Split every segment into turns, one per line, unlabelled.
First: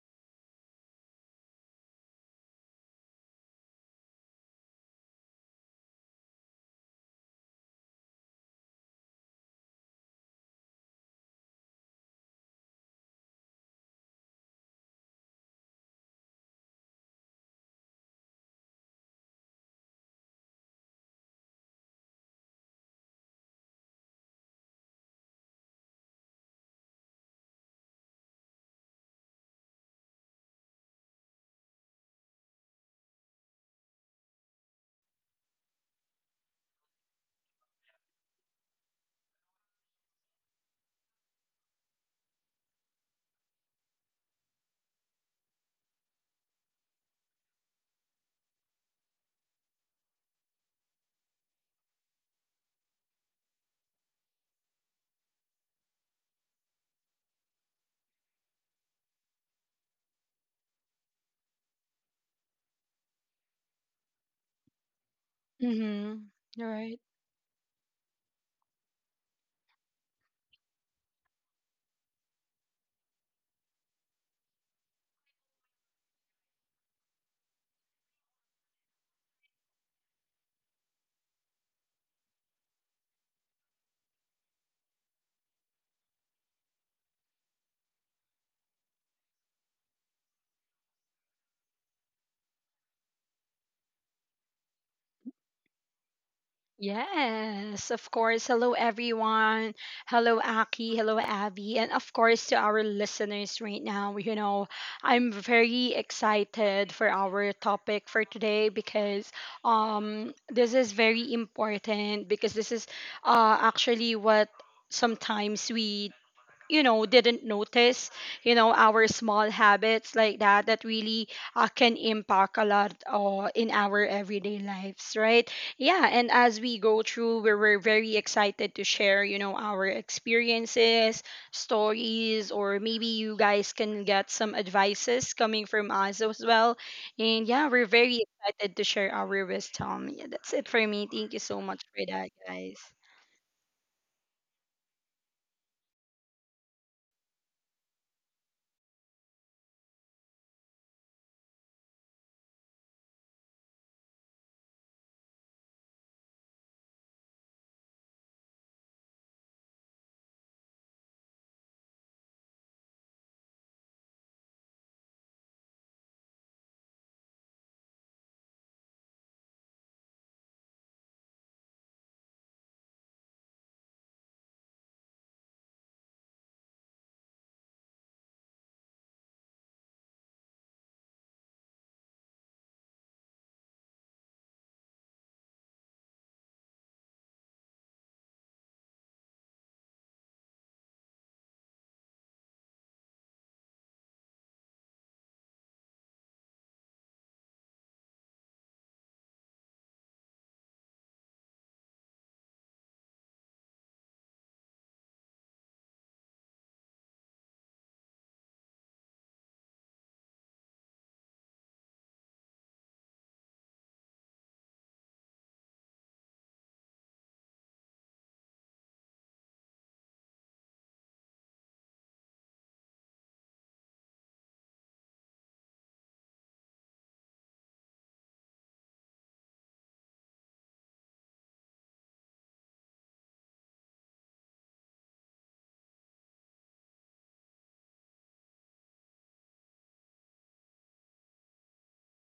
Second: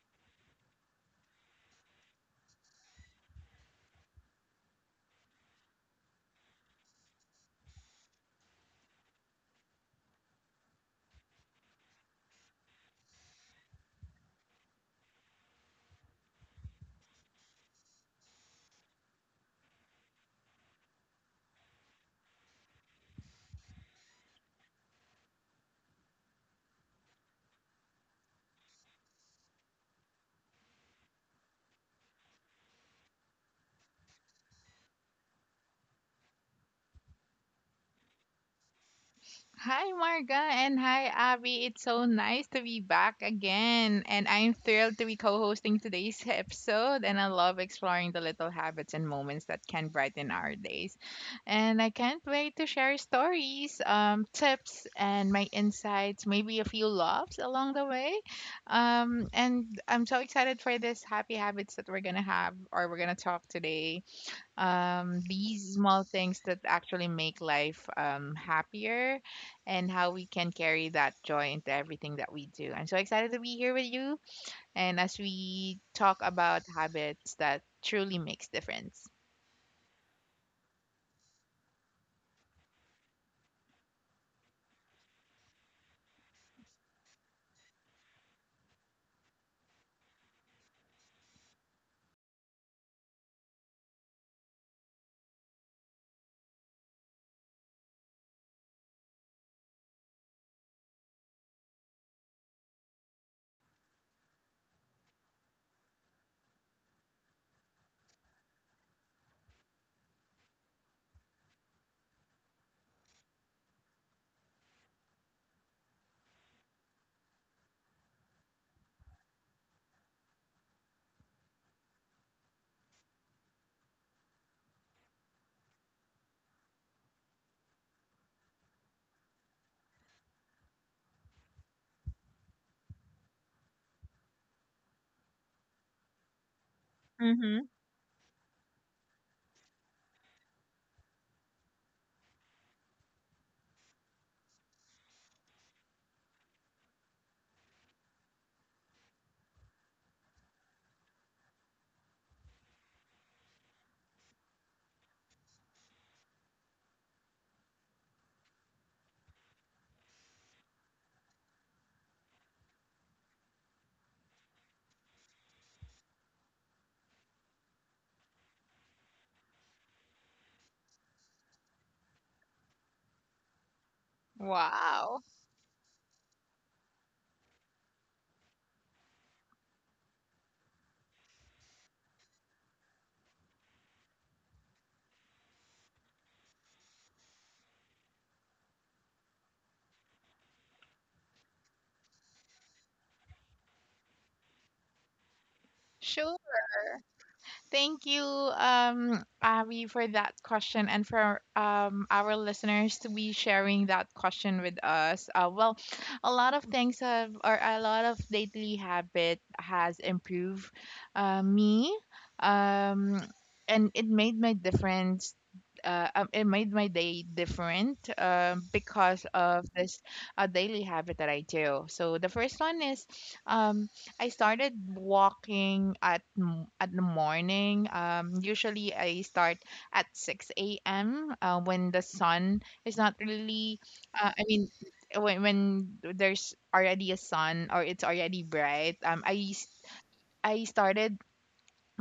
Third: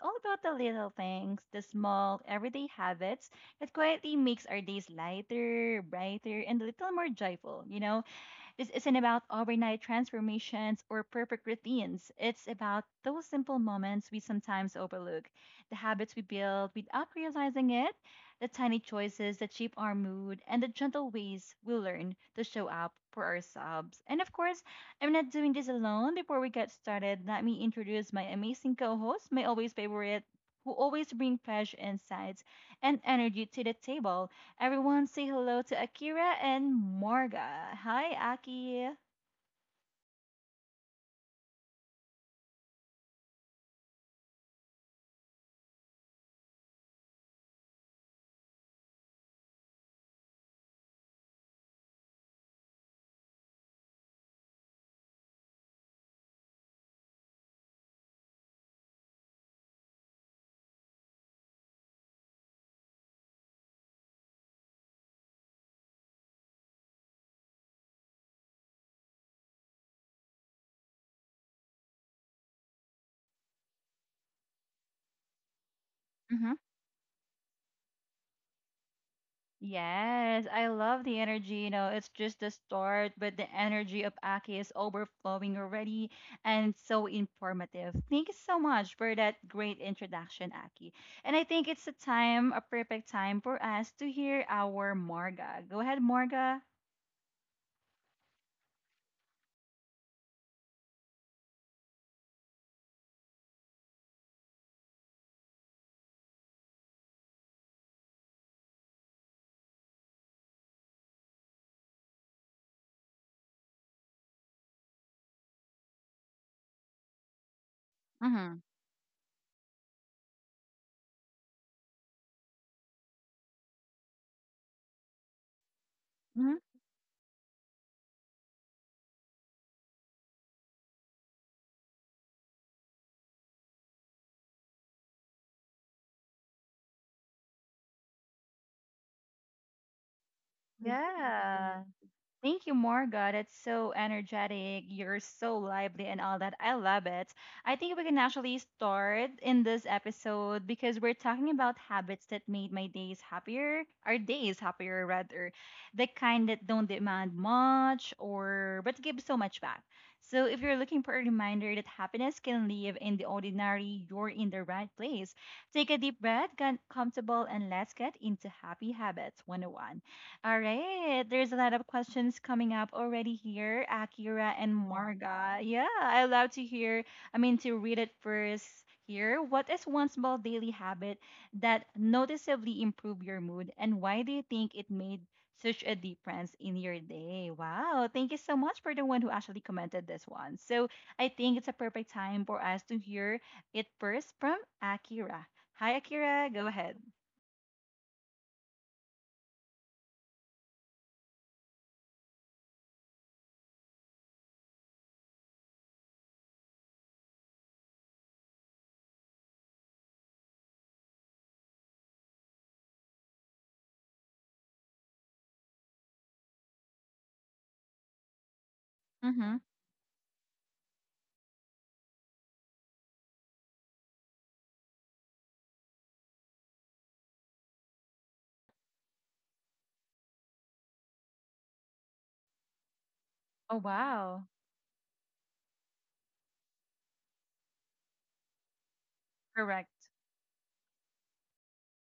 all about the little things, the small, everyday habits that quietly makes our days lighter, brighter, and a little more joyful. This isn't about overnight transformations or perfect routines. It's about those simple moments we sometimes overlook, the habits we build without realizing it, the tiny choices that shape our mood, and the gentle ways we learn to show up for ourselves. And of course, I'm not doing this alone. Before we get started, let me introduce my amazing co host, my always favorite, who always bring fresh insights and energy to the table. Everyone say hello to Akira and Morga. Hi, Aki.
Hi, Marga, and hi, Abby. It's so nice to be back again. And I'm thrilled to be co hosting today's episode. And I love exploring the little habits and moments that can brighten our days. And I can't wait to share stories, tips, and my insights, maybe a few laughs along the way. And I'm so excited for this happy habits that we're going to have or we're going to talk today, these small
Mm-hmm.
things that
Right.
actually make life happier, and how we can carry that joy into everything that we do. I'm so excited to be here with you and as we talk
hmm
about habits that truly makes difference.
Yes, I love the energy. It's just the start, but the energy of Aki is overflowing already and so informative. Thank you so much for that great introduction, Aki. And I think it's a perfect time for us to hear our Morga. Go ahead, Morga.
Yes, of course. Hello, everyone. Hello, Aki. Hello, Abby. And of course, to our listeners right now, you know, I'm very excited for our topic for today because this is very important because this is actually what sometimes we you know didn't notice, you know,
Mm-hmm.
our small habits like that that really can impact a lot in our everyday lives, right? Yeah, and as we
Hmm.
go through, we're very excited to share, you know, our experiences, stories, or maybe you guys can get some advices coming from us as well. And yeah, we're
Mm-hmm.
very excited to share our wisdom. Yeah, that's it for me. Thank you so much for
Yeah.
that, guys.
Thank you, Marga. It's so energetic. You're so lively and all that. I love it. I think we can actually start in this episode because we're talking about habits that made my days happier, our days happier rather, the kind that don't demand much or but give so much back. So if you're looking for a reminder that happiness can live in the ordinary, you're in the right place. Take a deep breath, get comfortable, and let's get into happy habits 101. All right. There's a lot of questions coming up already here, Akira and
Wow.
Marga. Yeah, I love to I mean, to read it first here. What is one small daily habit that noticeably improved your mood, and why do you think it made such a difference in your day? Wow. Thank you so much for the one who actually commented this one. So I think it's a perfect time for us to hear it first from Akira. Hi,
Show.
Akira. Go ahead.
Thank you, Abby, for that question and for our listeners to be sharing that question with us. Well, a lot of things have, or a lot of daily habit has improved me, um, and it made my difference. It made my day different because
Mm-hmm.
of this daily habit that I do. So the first one is, um, I started walking at at the morning. Usually I start at 6 a.m. When the sun is not
Oh,
really. I
wow.
mean, when there's already a sun or it's already bright.
Correct.
I started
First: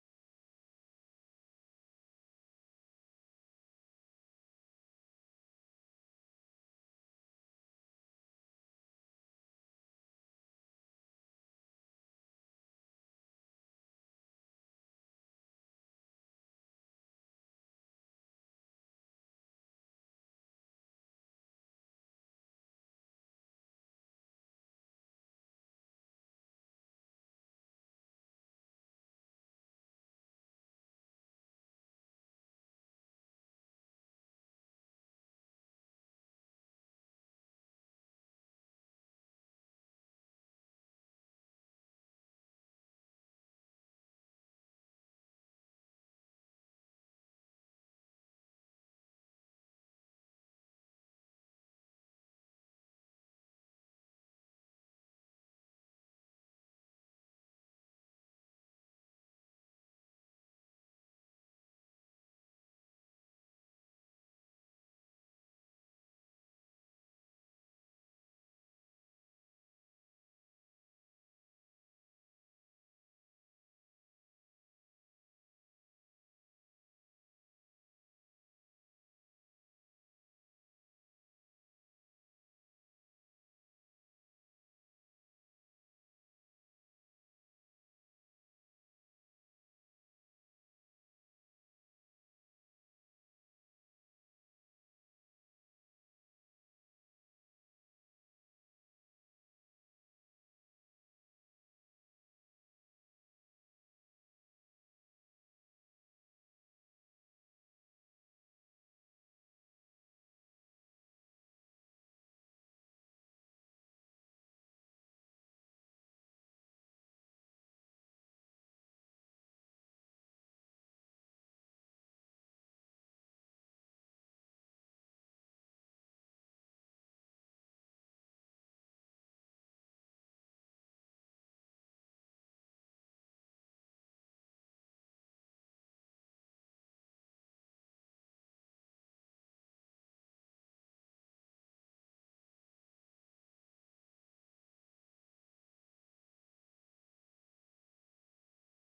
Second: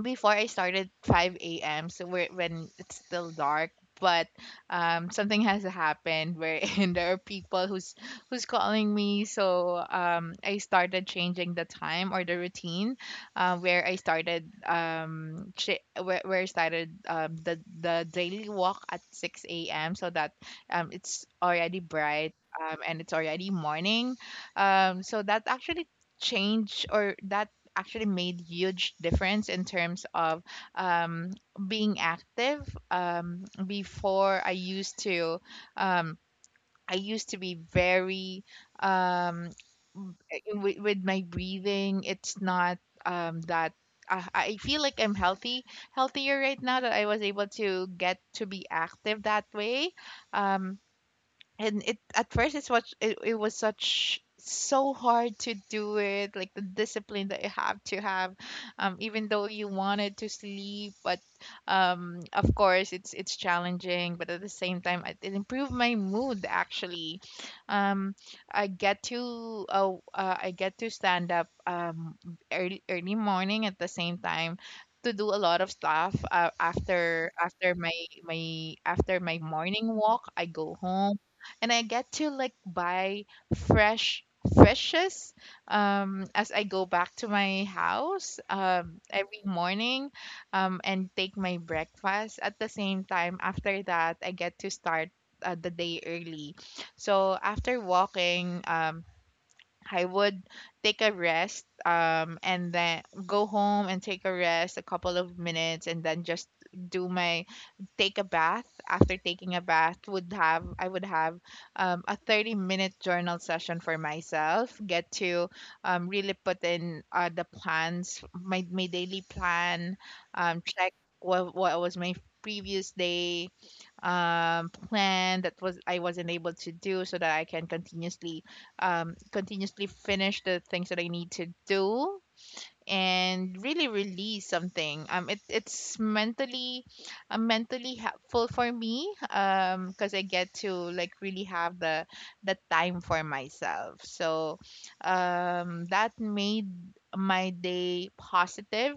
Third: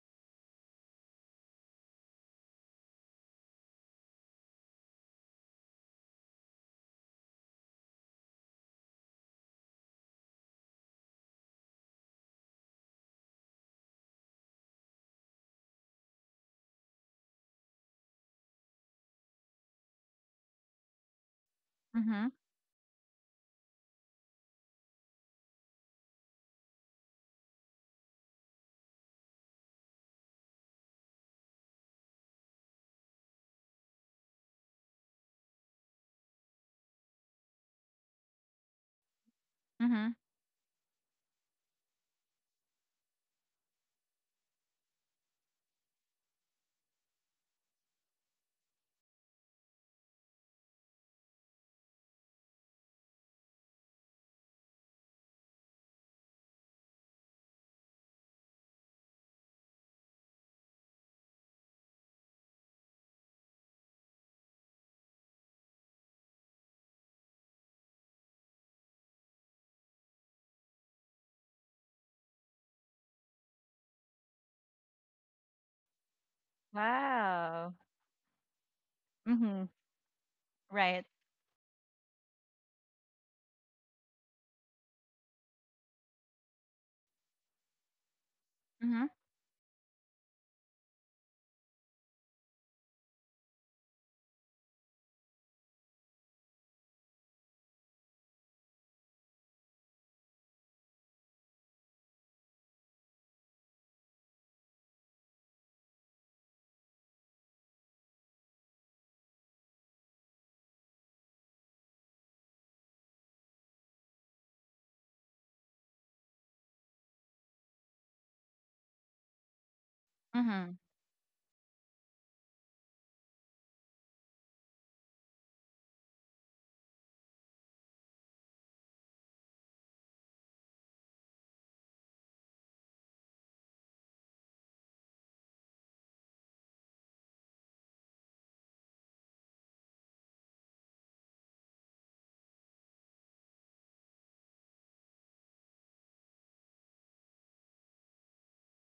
before I started 5 a.m. So we're, when it's still dark, but something has happened wherein there are people who's calling me. So I started changing the time or the routine, where I started where, I started the daily walk at 6 a.m. So that it's already
Mm-hmm.
bright and it's already morning, so that actually change or that actually made huge difference in terms of um, being active. Before um, I used to be very um,
Mhm.
with, my breathing. It's not that. I feel like I'm healthy, healthier right now that I was able to get to be active that way. Um, and it at first it's what it was such so hard to do it like the discipline that you have to have even though you wanted to sleep, but of course it's challenging, but at the same time it improved my mood actually. Um i get to I get to stand up early early morning at the same time to do a lot of stuff. After
Wow.
after my after my
Mhm.
morning walk I go
Right.
home and I get to like buy fresh fishes as I go back to my house
Mhm.
every morning, and take my breakfast at the same time. After that I get to start the day early. So after walking, I would take a rest and then go home and take a rest a couple of minutes and then just do my take a bath. After taking a bath, would have I would have a 30-minute journal session for myself. Get to really put in the plans, my daily plan.
Mhm.
Check what was my previous day plan that was I wasn't able to do, so that I can continuously continuously finish the things that I need to do and really release something. It's mentally, mentally helpful for me. Because I get to like really have the time for myself. So, that made my day positive.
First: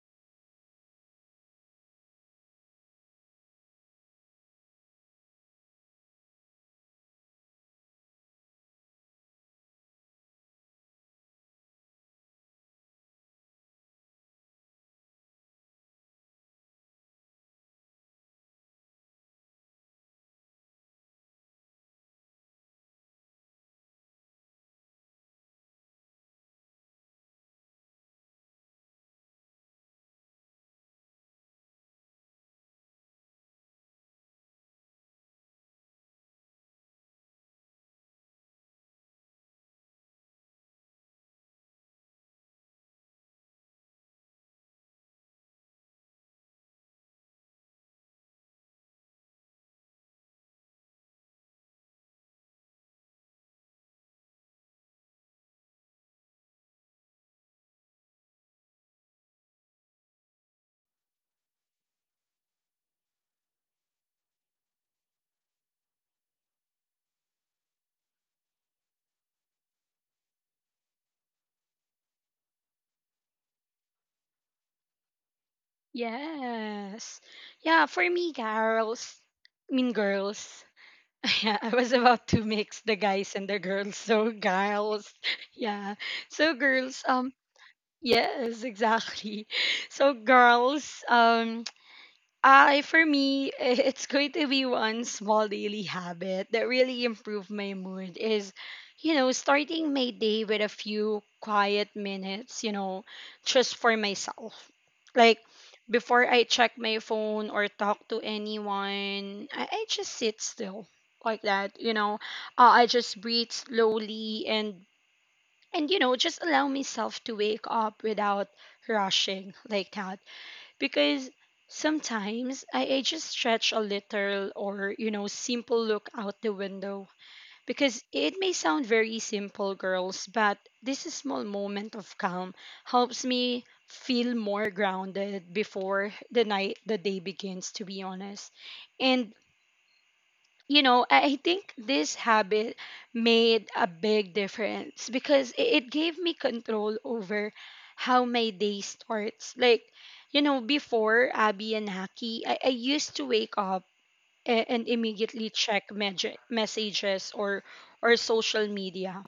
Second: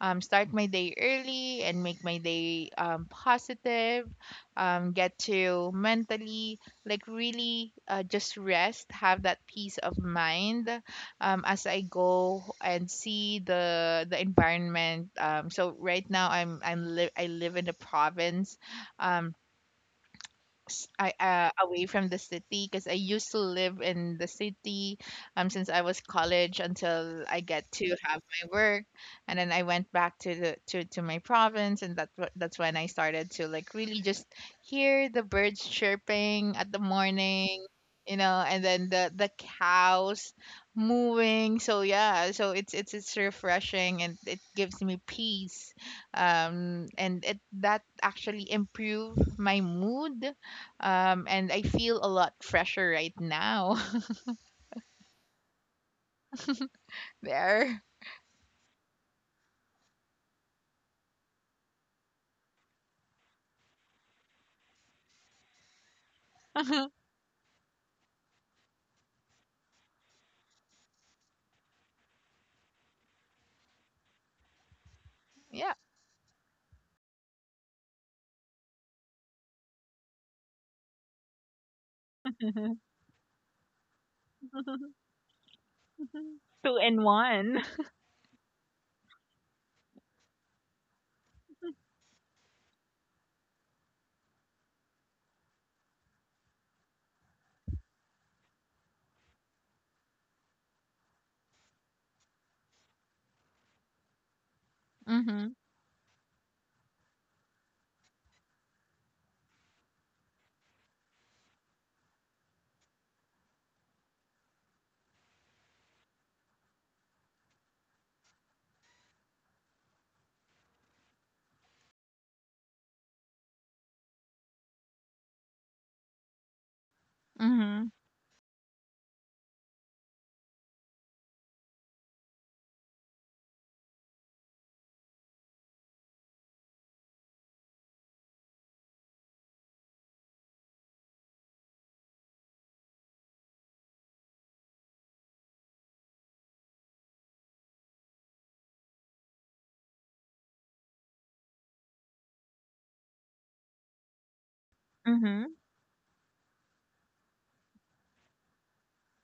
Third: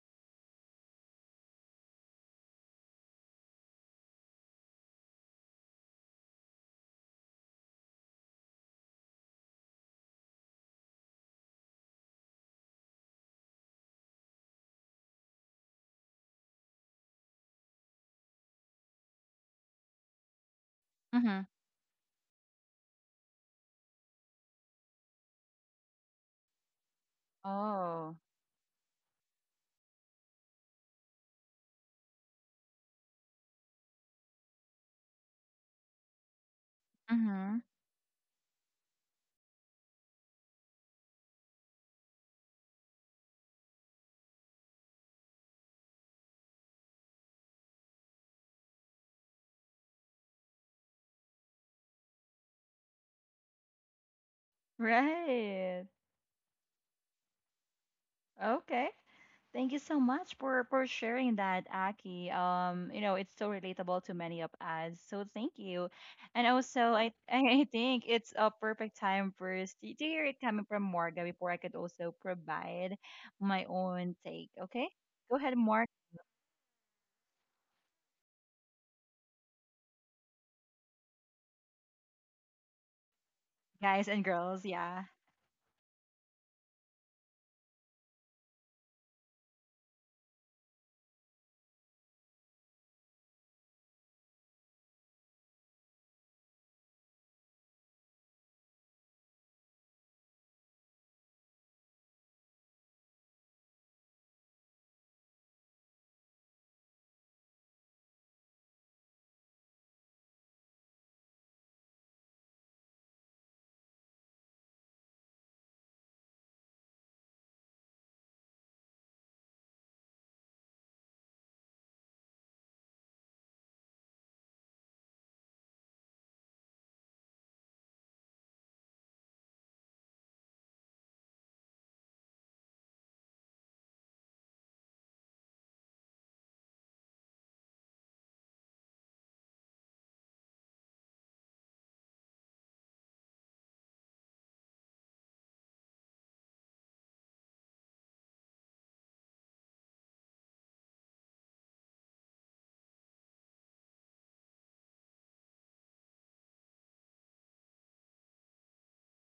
Start my day early and make my day positive. Get to mentally like really just rest, have that peace of mind, as I go and see the environment. So right now I live in the province. Um, I,
Mhm.
away from the city, because I used to live in the city since I was college until I get to
Oh.
have my work, and then I went back to the to my province, and that's what that's when I started to like really just hear the birds chirping at the
Mhm.
morning, you know, and then the cows moving. So yeah, so it's refreshing and it gives me peace, and it that actually improve my mood, and I feel a lot fresher right now.
Right.
There.
Okay. Thank you so much for sharing that, Aki. It's so relatable to many of us. So thank you. And also, I I think it's a perfect time first to hear it coming from Morga before I could also provide my own take. Okay, go ahead,
Yeah.
Morg,
Yes. Yeah, for me, girls, I mean girls. Yeah, I was about to mix the guys and the girls,
guys and
so
girls. Yeah.
girls. Yeah. So
Two
girls,
in one.
yes, exactly. So girls, I, for me, it's going to be one small daily habit that really improved my mood is, you know, starting my day with a few quiet minutes, you know, just for myself. Like,
Mhm.
before I check my phone or talk to anyone, I just sit still like that, you know. I just breathe slowly and, you know, just allow myself to wake up without rushing like that because sometimes I just stretch a little, or you know, simple look out the window
Mhm.
because it may sound very simple, girls, but this small moment of calm helps me feel more grounded before the night the day begins, to be honest. And you know, I think this habit made a big difference because it gave me control over how my day starts. Like, you know, before Abby and Haki, I used to wake up and immediately
Mhm.
check messages or social media.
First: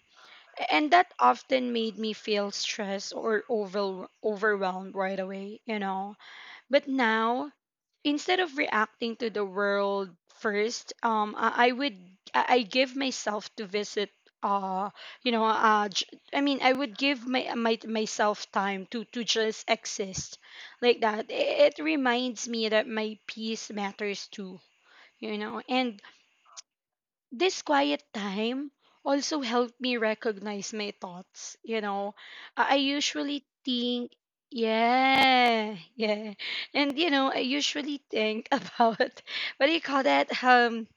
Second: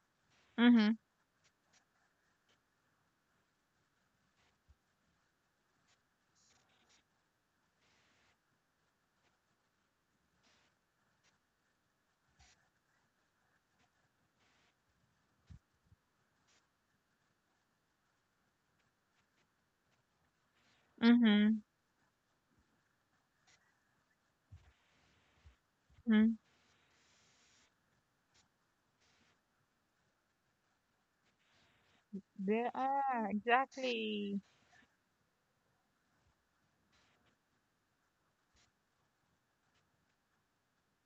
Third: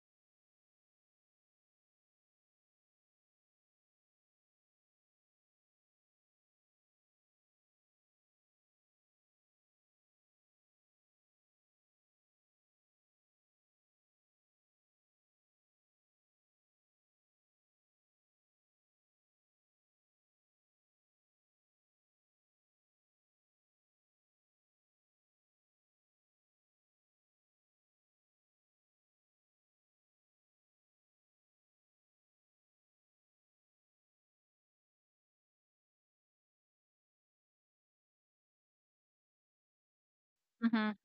And
Mhm.
that often made me feel stressed or overwhelmed right away, you know. But now instead of reacting to the world first, I would, I give myself to visit uh you know I would give my, my myself time to just exist like that.
Mhm.
It reminds me that my peace matters too, you know. And
Mhm.
this quiet time also helped me recognize my thoughts, you know.
Yeah,
I usually think,
exactly.
yeah, yeah. And you know, I usually think about what do you call that
Mhm.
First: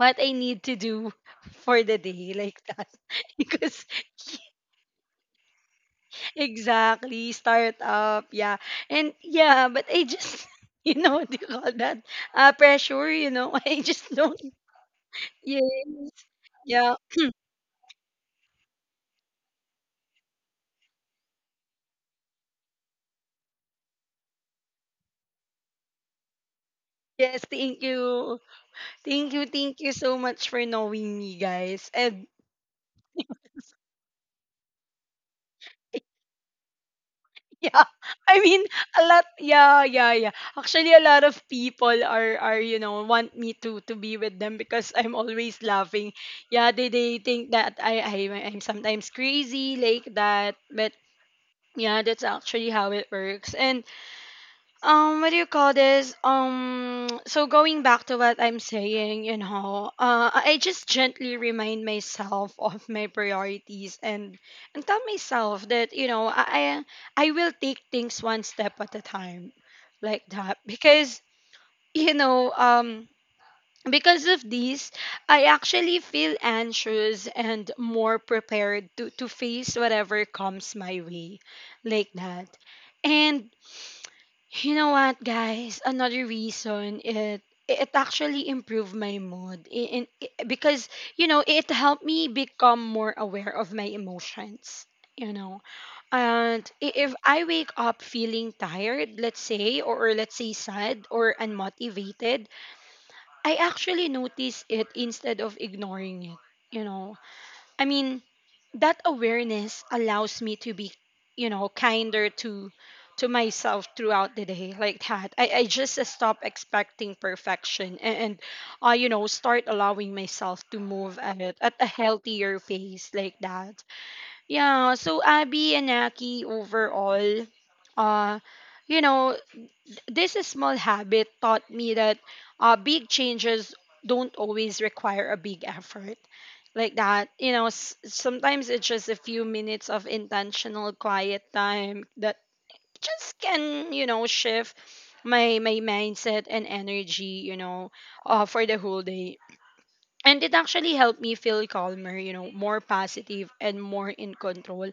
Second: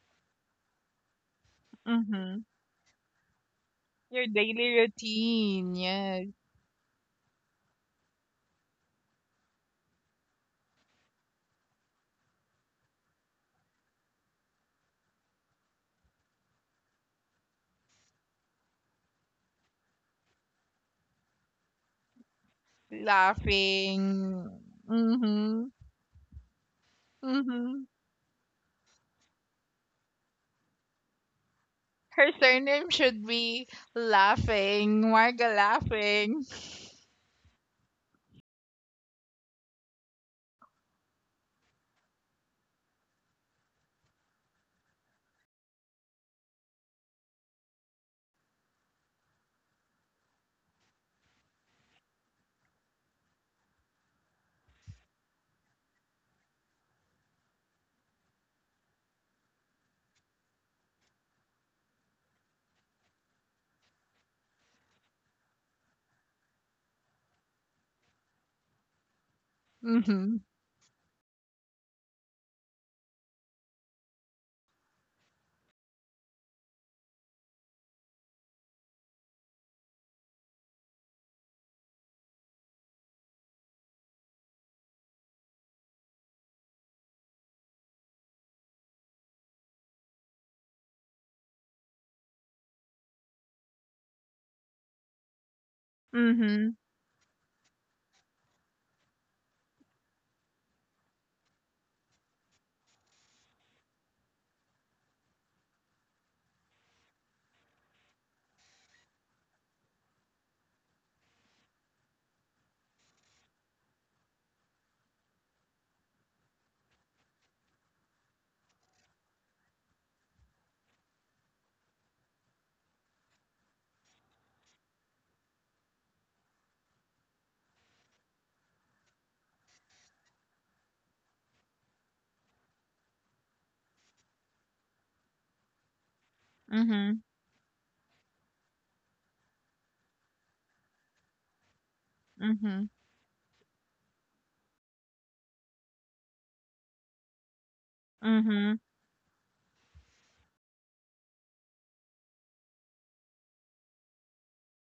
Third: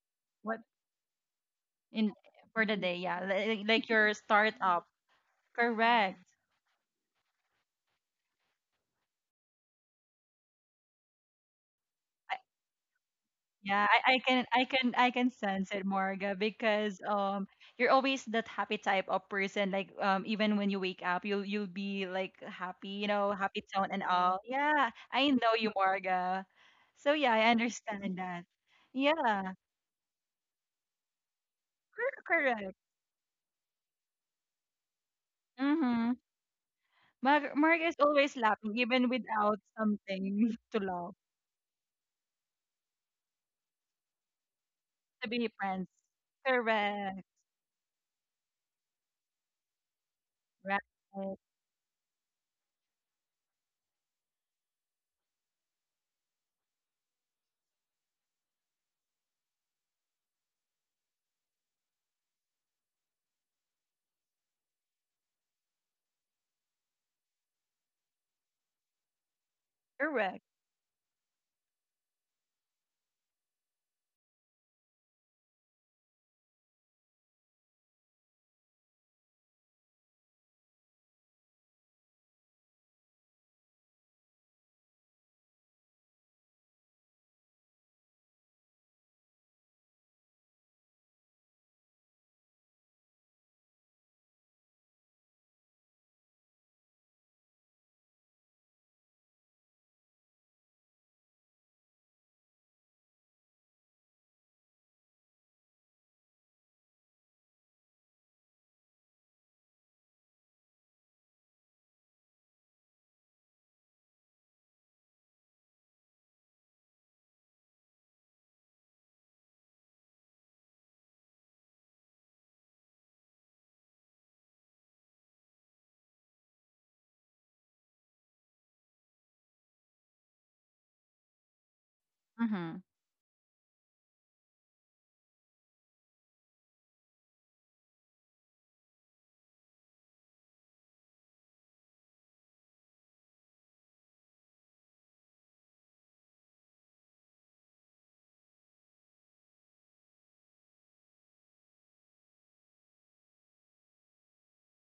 what I
What
need to do for the
in
day,
Mhm.
like
for the
that.
day yeah
Because
like your
Your daily
startup
routine,
correct
yes.
exactly start up yeah. And yeah, but I just you know what do you call that
I,
pressure, you know. I
yeah
just
I
don't.
can sense
Yes.
it morga
Yeah.
because you're always that happy type of person like even when you wake up you'll be like happy you know happy tone and all
Laughing.
yeah I know you
Mhm.
morga so yeah
Yes,
I
thank
Mhm.
understand
you.
that
Thank you,
yeah
thank you so much for knowing me, guys. And
Her
correct
surname should be laughing. Marga
mm-hmm.
laughing.
yeah,
Morga is
I
always
mean,
laughing
a
even
lot.
without
Yeah, yeah, yeah.
something to
Actually, a
love
lot of people are, you know, want me to be with them because I'm
to be
always
friends
laughing. Yeah, they
correct
think that I'm sometimes crazy like that, but
right
yeah, that's actually how it works. And what do you call this so going back to what I'm saying, you know, I just gently remind myself of my priorities and tell myself that, you know, I will take things one step at a time like
Correct.
Mhm.
that because you know, because of this I actually feel anxious and more prepared to face whatever comes my way like that. And you know what, guys? Another reason it it actually improved my mood in because, you know, it helped me become more aware of my emotions. You know,
Mhm.
and if I wake up feeling tired, let's say, or let's say sad or unmotivated, I actually notice it instead of ignoring it. You know, I mean, that awareness allows me to be, you know, kinder to myself throughout the day like that. I just stop expecting perfection, and you know, start allowing myself to move at it at a healthier pace like that. Yeah, so Abby and Aki, overall, uh, you know, this small habit taught me that
Hmm.
big changes don't always require a big effort like that.
Mhm.
You know, sometimes it's just a few minutes of intentional quiet time that
Mhm.
just can, you know, shift my my mindset and energy, you know, for the
Mhm.
whole day. And it actually helped me feel calmer, you know, more positive and more in control.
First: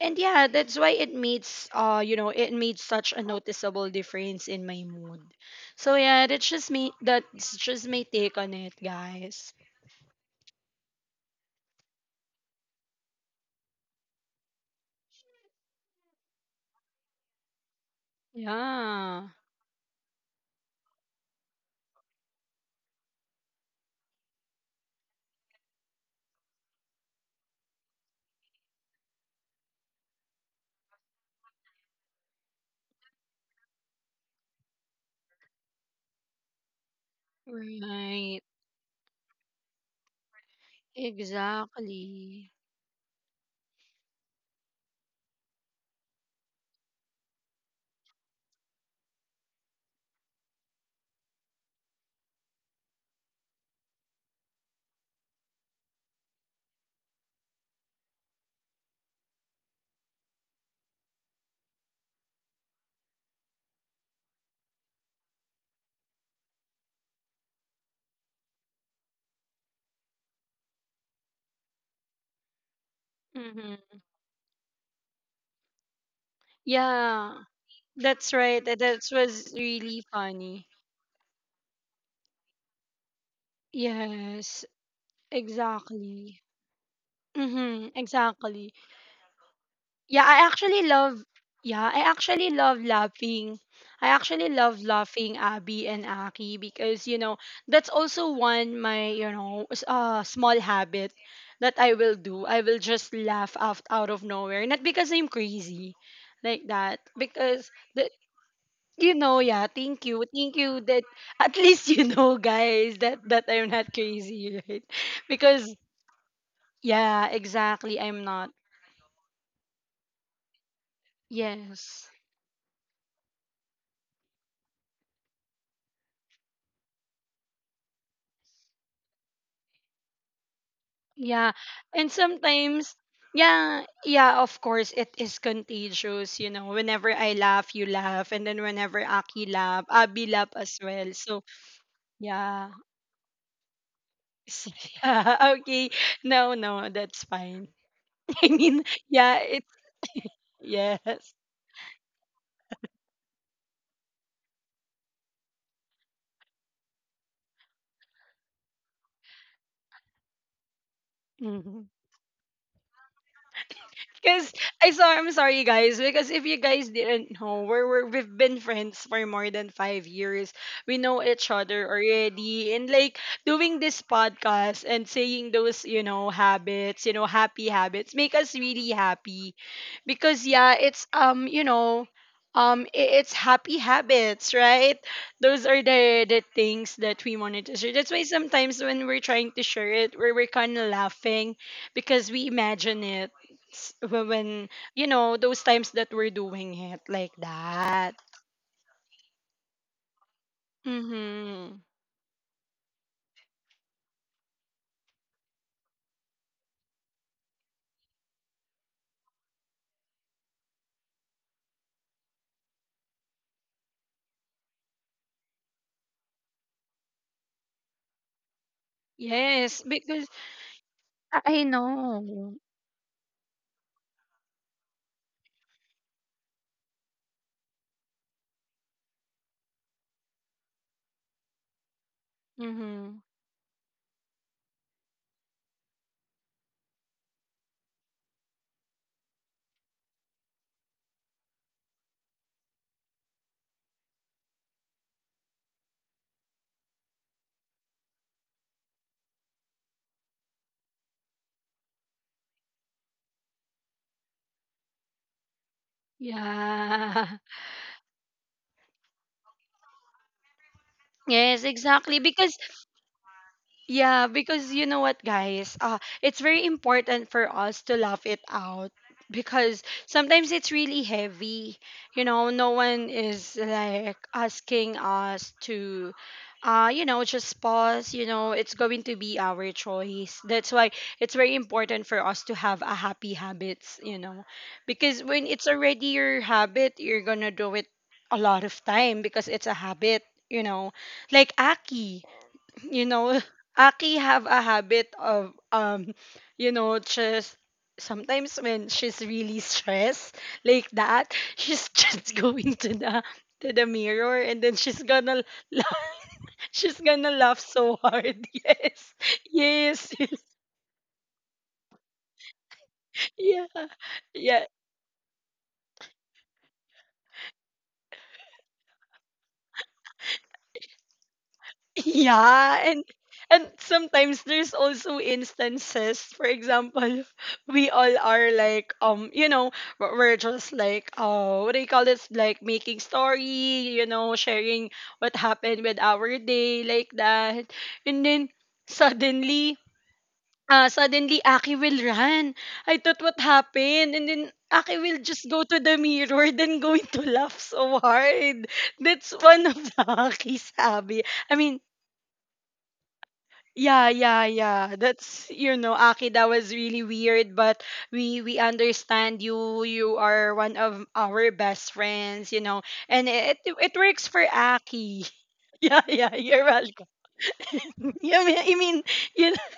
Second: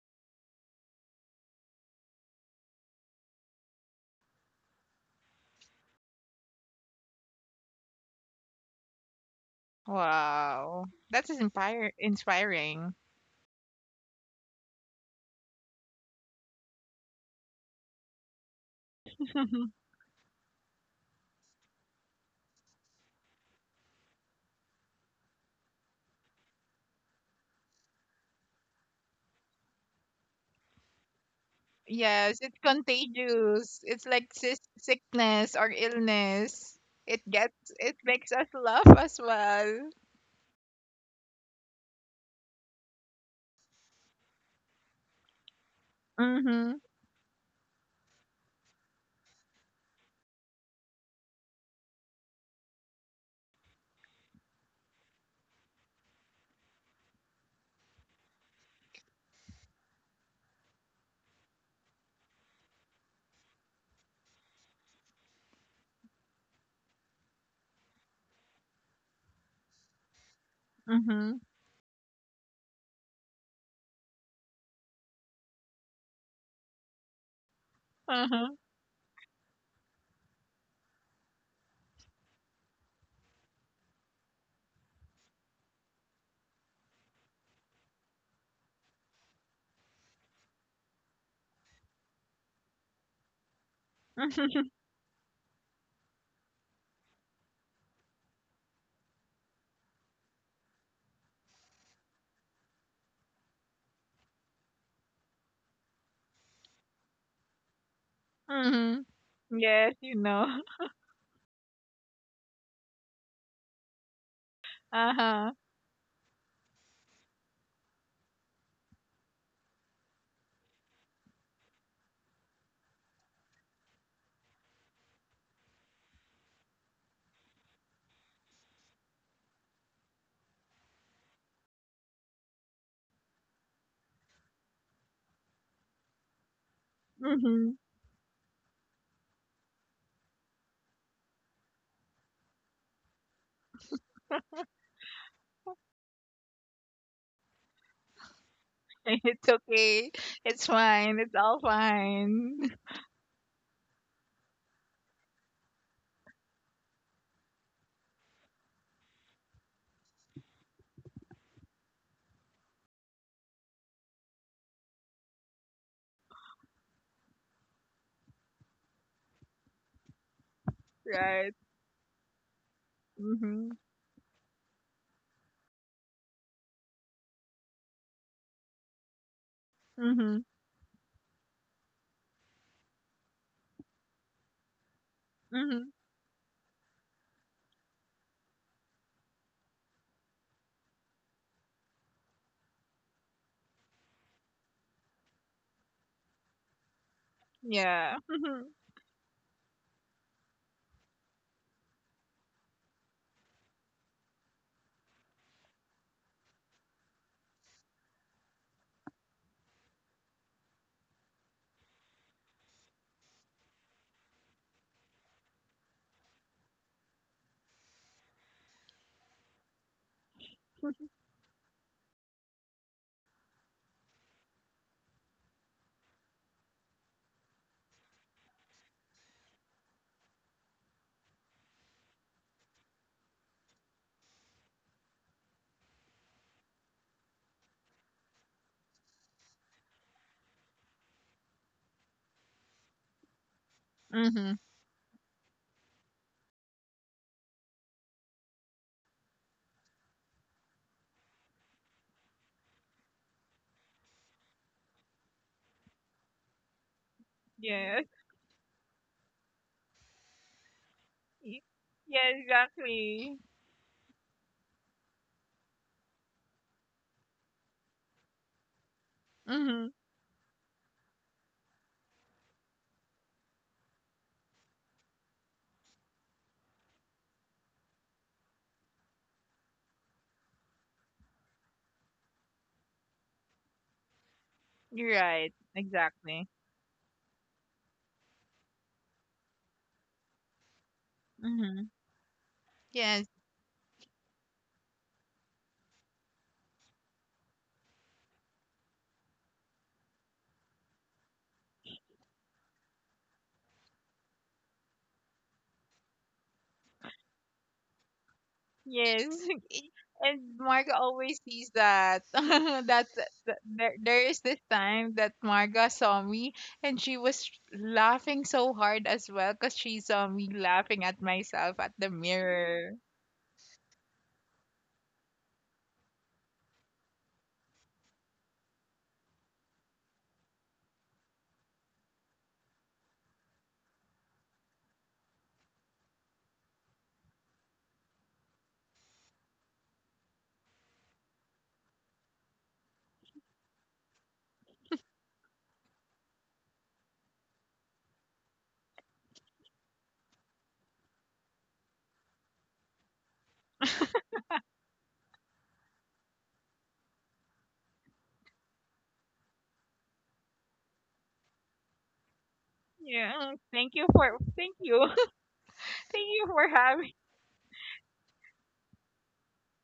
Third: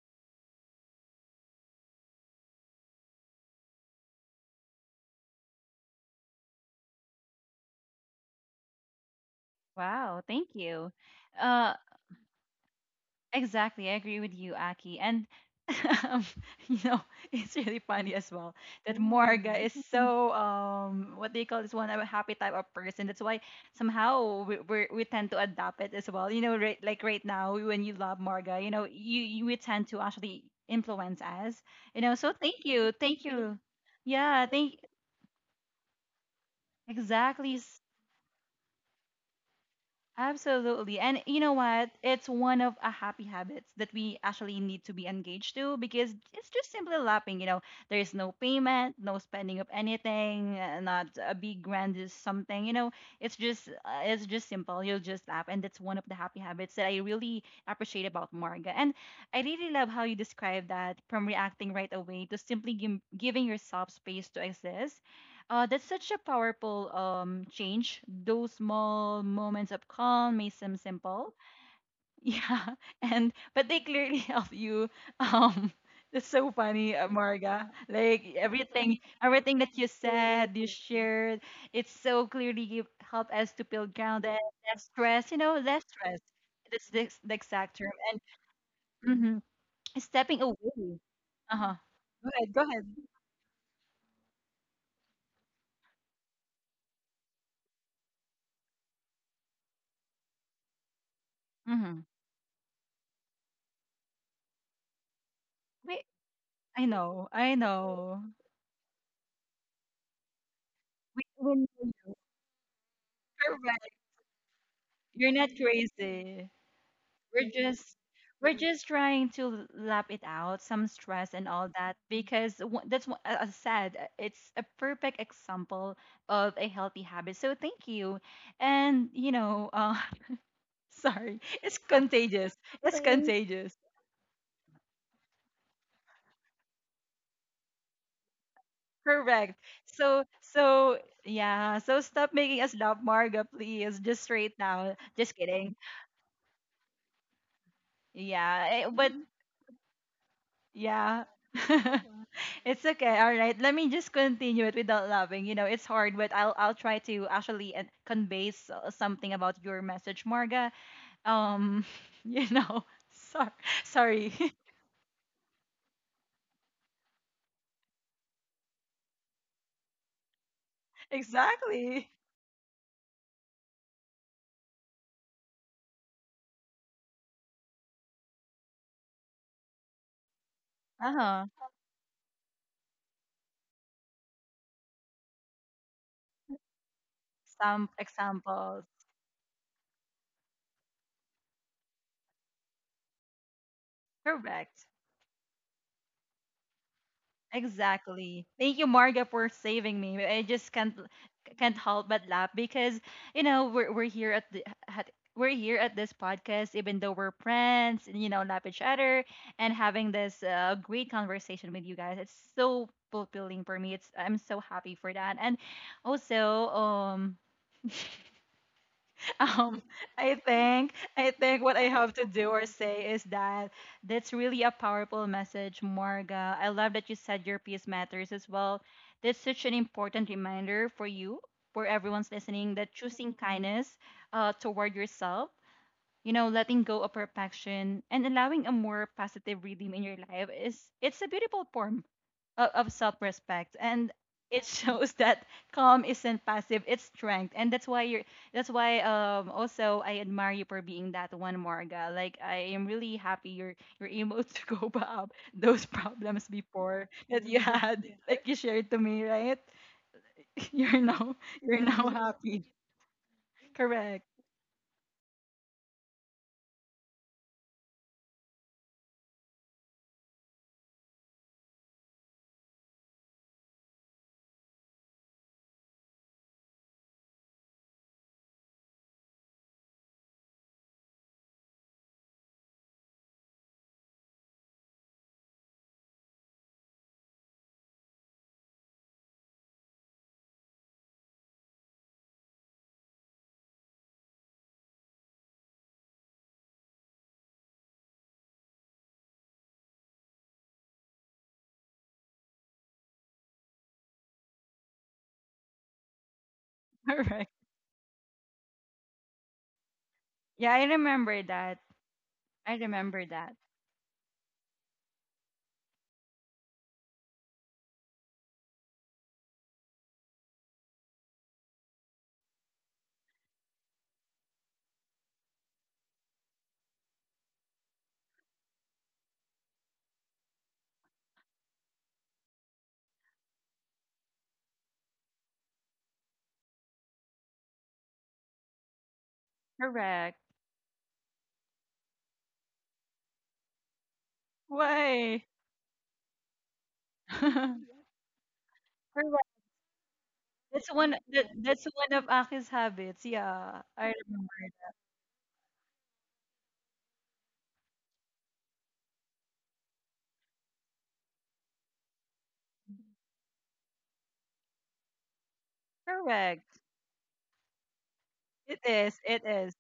And yeah, that's why it makes you know it made such a noticeable difference in my mood. So yeah, that's just me, that's just my take on it, guys.
Wow. Thank
Wow,
you.
that is
Uh,
inspire inspiring.
exactly. I agree with you, Aki. And um, you know, it's really funny as well that
Yeah.
Morga is Mm. so what do you call this one? A happy type of person. That's why somehow we tend to adapt it as well. Right, like right now when you love Morga, you we tend to actually influence us. You know, so
Yes, it's
thank you, thank you.
contagious. It's like
Yeah,
sis
thank
sickness or illness. It
exactly.
gets it makes
Right.
us laugh as well.
Absolutely. And you know what? It's
Exactly.
one of a happy habits that we actually need to be engaged to because it's just
Mhm.
simply lapping. You know, there's no payment, no spending of anything, not a big grandest something. You know, it's just simple. You'll just lap, and that's one of the happy habits that I really appreciate about Marga. And I really love how you describe that from reacting right away to simply giving yourself space to exist that's such a powerful change. Those small moments of calm may seem simple,
Mhm.
yeah, and but they
Mm-hmm.
clearly help you. Um, it's so funny,
Yeah,
Marga. Like
that's
Uh-huh.
right, that was
everything that you
really
said, you
funny.
shared, it's so clearly help us to feel grounded,
Yes,
less stress. You know, less stress.
exactly.
That's the exact term.
Mm-hmm,
And
exactly.
mhm,
Yeah,
stepping
I
away.
actually love,
Uh huh.
yeah, I actually
Go ahead.
love laughing. I actually love laughing, Abby and Aki, because you know that's also one my, you know, small habit that I
Mm-hmm.
will do. I will just laugh out, out of nowhere, not because I'm crazy
Wait,
like that
I
because the
know.
Mhm.
you know yeah,
Yes,
thank
you
you,
know.
thank you that.
We,
At
we,
least you know, guys, that that I'm not crazy. Right,
You're not
Uh-huh.
because
crazy.
yeah
We're just
exactly, I'm
we're
not.
just trying to lap it out, some stress and all that,
Yes.
because that's what I said. Uh, it's a perfect example of a healthy habit. So thank you, and you know, sorry,
Yeah.
it's
And
contagious. It's Thanks.
sometimes,
Contagious.
yeah, yeah, of course, it is contagious. You know, whenever I
Mhm.
laugh, you laugh. And then whenever Aki
Correct.
laugh,
So
Abby laugh as
so
well. So,
yeah. So stop making us
yeah.
laugh, Marga, please. Just straight
So,
now. Just
yeah.
kidding.
Okay. No, no, that's fine. I
Yeah,
mean,
eh, but
yeah,
It's
it's,
okay. It's fine.
yes.
yeah.
It's all fine.
It's okay. All right. Let me just continue it without laughing. You know, it's hard, but I'll try to actually convey something about your message, Marga. Um,
Mhm.
you know, sorry, sorry.
Because I saw, I'm sorry, guys. Because if you guys didn't know, we've been friends for more than 5 years. We know each
Right.
other
exactly.
already, and like
Mhm.
doing this podcast and saying those, you know, habits, you know, happy habits, make us really happy.
Mhm.
Because yeah, it's
Uh
you
huh.
know, it's happy habits, right? Those
Mhm.
are the things that we wanted to
Some
share. That's why
examples.
sometimes when we're trying to share it, we're kind of laughing because we imagine it when
Correct.
you know those times that we're doing it like
Yeah.
that.
Exactly.
Mhm.
Thank you, Marga, for saving me. I just can't
Mm-hmm.
help but laugh because we're here at the at, we're here at this podcast, even though we're friends, and, you know, laugh each other and having this great conversation with you guys. It's so fulfilling for me. It's I'm so happy for that, and also um,
Yes, because
I think
I
what I
know.
have to do or say is that that's really a powerful message, Marga. I love that you said your piece matters as well. That's such an important reminder for you, for everyone's listening, that
Mm-hmm.
choosing kindness toward yourself, you know, letting go of perfection and allowing a more positive rhythm in your life is it's a beautiful form of self-respect and
Mhm.
it shows that calm isn't passive it's strength and that's why also I admire you for being that one marga like I am really happy you're able to go up those problems before
Yeah.
that you Mm-hmm. had
Yes.
like you shared to me right you're now
Y-
Yes,
you're now Mm-hmm.
exactly,
Yeah,
because
happy
exactly.
correct
yeah, because you know what, guys? It's very important for us to laugh it out because
Mhm.
sometimes it's really heavy. You know, no one is like asking us to, you know, just pause. You know, it's going to be our choice. That's why it's very important for us to have a happy habits, you know,
You're
because when
right.
it's already your
Exactly.
habit, you're gonna do it a lot of time because it's a habit, you know, like
Mhm.
Aki, you
Yes.
know, Aki have a habit of you know, just sometimes when she's really stressed like that, she's just going to the mirror, and then she's gonna laugh. She's gonna
correct
laugh so hard.
Yes.
Yes. Yes.
And
yeah
Marga always sees that.
I
That's
remember that
th-
Yeah.
there. There is this
Yeah.
time that Marga saw me, and she was laughing so hard as well, cause she saw me laughing at myself at the mirror.
Yeah, and sometimes there's also instances, for example, we all are like you know, we're just like what do you call this like making story, you know, sharing what happened with our day like that. And then suddenly
correct
Aki will run. I thought what happened, and then Aki will
why
just go to the mirror then going to laugh
for
so hard. That's one of the Aki's hobby. I
That's
mean,
one of Aki's habits. Yeah,
yeah,
I remember.
yeah, yeah. That's, you know, Aki, that was really weird, but we understand you, you are one of our best friends, you know. And
Yeah.
it
Thank
it
you
works
for
for
thank you.
Aki. Yeah,
Thank
yeah,
you for
you're
Correct.
welcome.
having.
Yeah, I mean,
It
you
is.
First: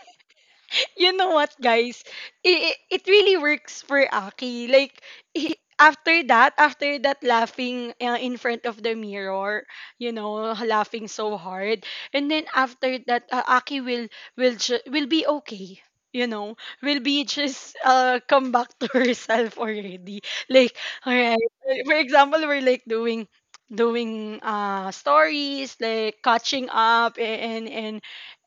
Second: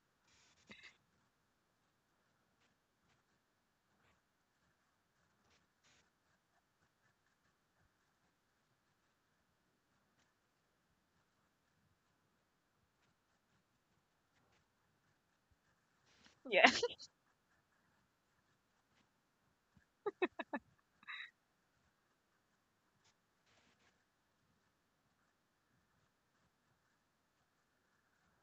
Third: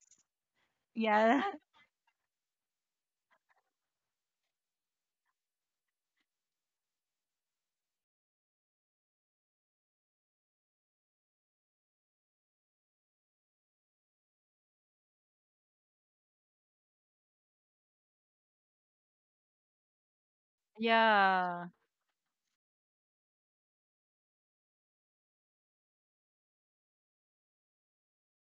you know
Yeah.
what, guys? It really works for Aki. Like, he, after that laughing in front of the mirror, you know, laughing so hard, and then after that, Aki will, will be okay. You know,
Yeah.
will be just come back to herself already. Like, all right.
Yeah.
For example, we're like doing doing stories like catching up and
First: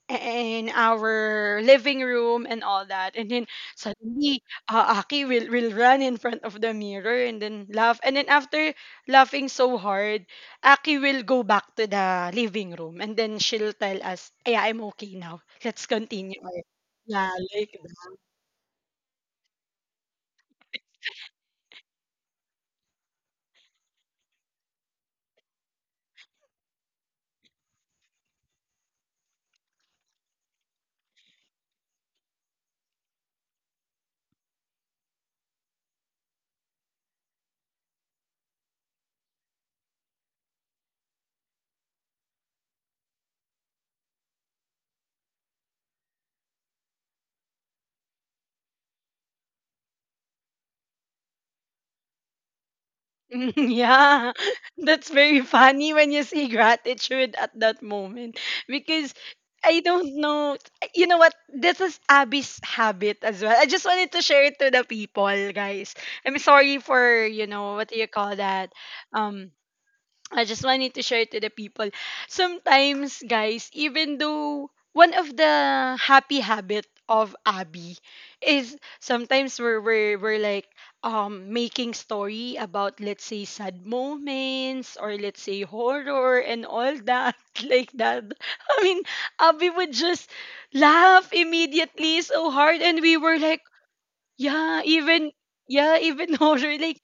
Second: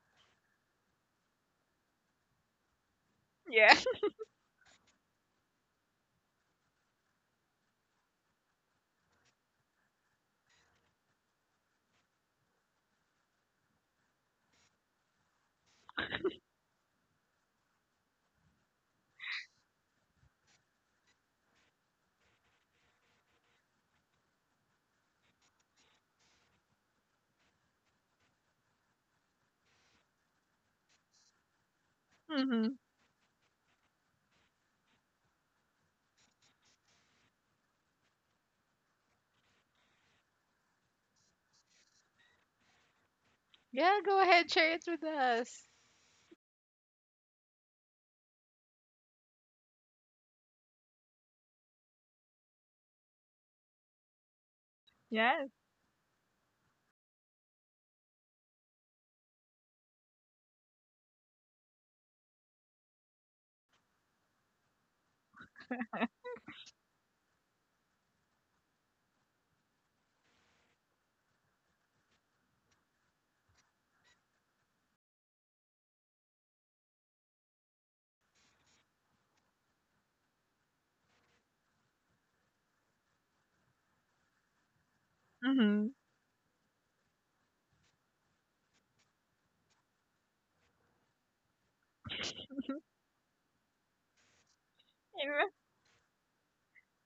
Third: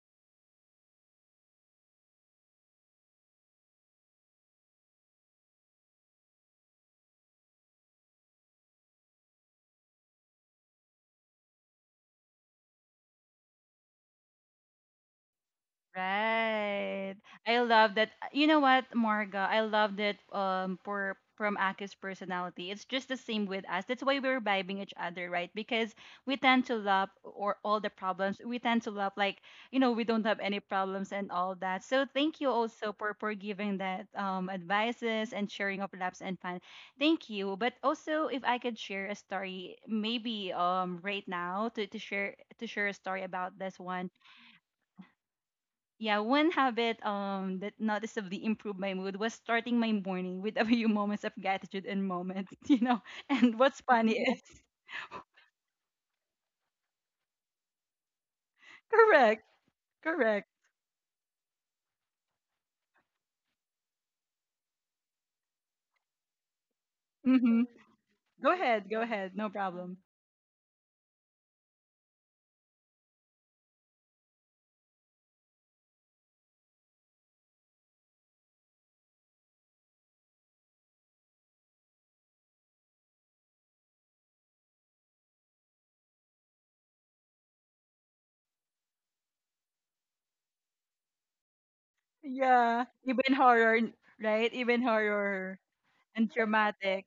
in our living room and all that. And then
Yeah.
suddenly, Aki will run in front of the mirror and then laugh. And then after laughing so hard, Aki will go back to the living room, and then she'll tell us, yeah, I'm okay now. Let's continue. Our-"
Right.
Yeah,
I
like
love that. Uh, you know what, Marga? I love that for from Aki's personality. It's just the same with us. That's why we're vibing each other, right? Because we tend to love or all the problems. We tend to love like, you know, we don't have any problems and all that. So thank you
Mhm.
also for giving that advices and sharing of laughs and fun. Thank you. But also if I could share a story maybe right now to share a story about this
Yeah.
one
Go ahead. Share it with us.
yeah, one habit that noticeably improved my mood was starting my morning with a few moments of gratitude and moments, you know. And what's funny is
yeah, that's very
Yes.
funny when you see gratitude at that moment because
correct,
I don't
correct.
know. You know what? This is Abby's habit as well. I just wanted to share it to the people, guys. I'm sorry for you
Mm-hmm.
know what do you call that?
Go ahead, no
Um,
problem.
I just wanted to share to the people. Sometimes, guys, even though one of the happy habit of Abby is sometimes we're like making story about let's say sad moments or let's say
Mhm.
horror and all that like that. I mean, Abby would just laugh immediately so hard
Yeah,
and we
even
were like,
horror, right? Even
yeah, even
horror
yeah,
and
even horror like
dramatic.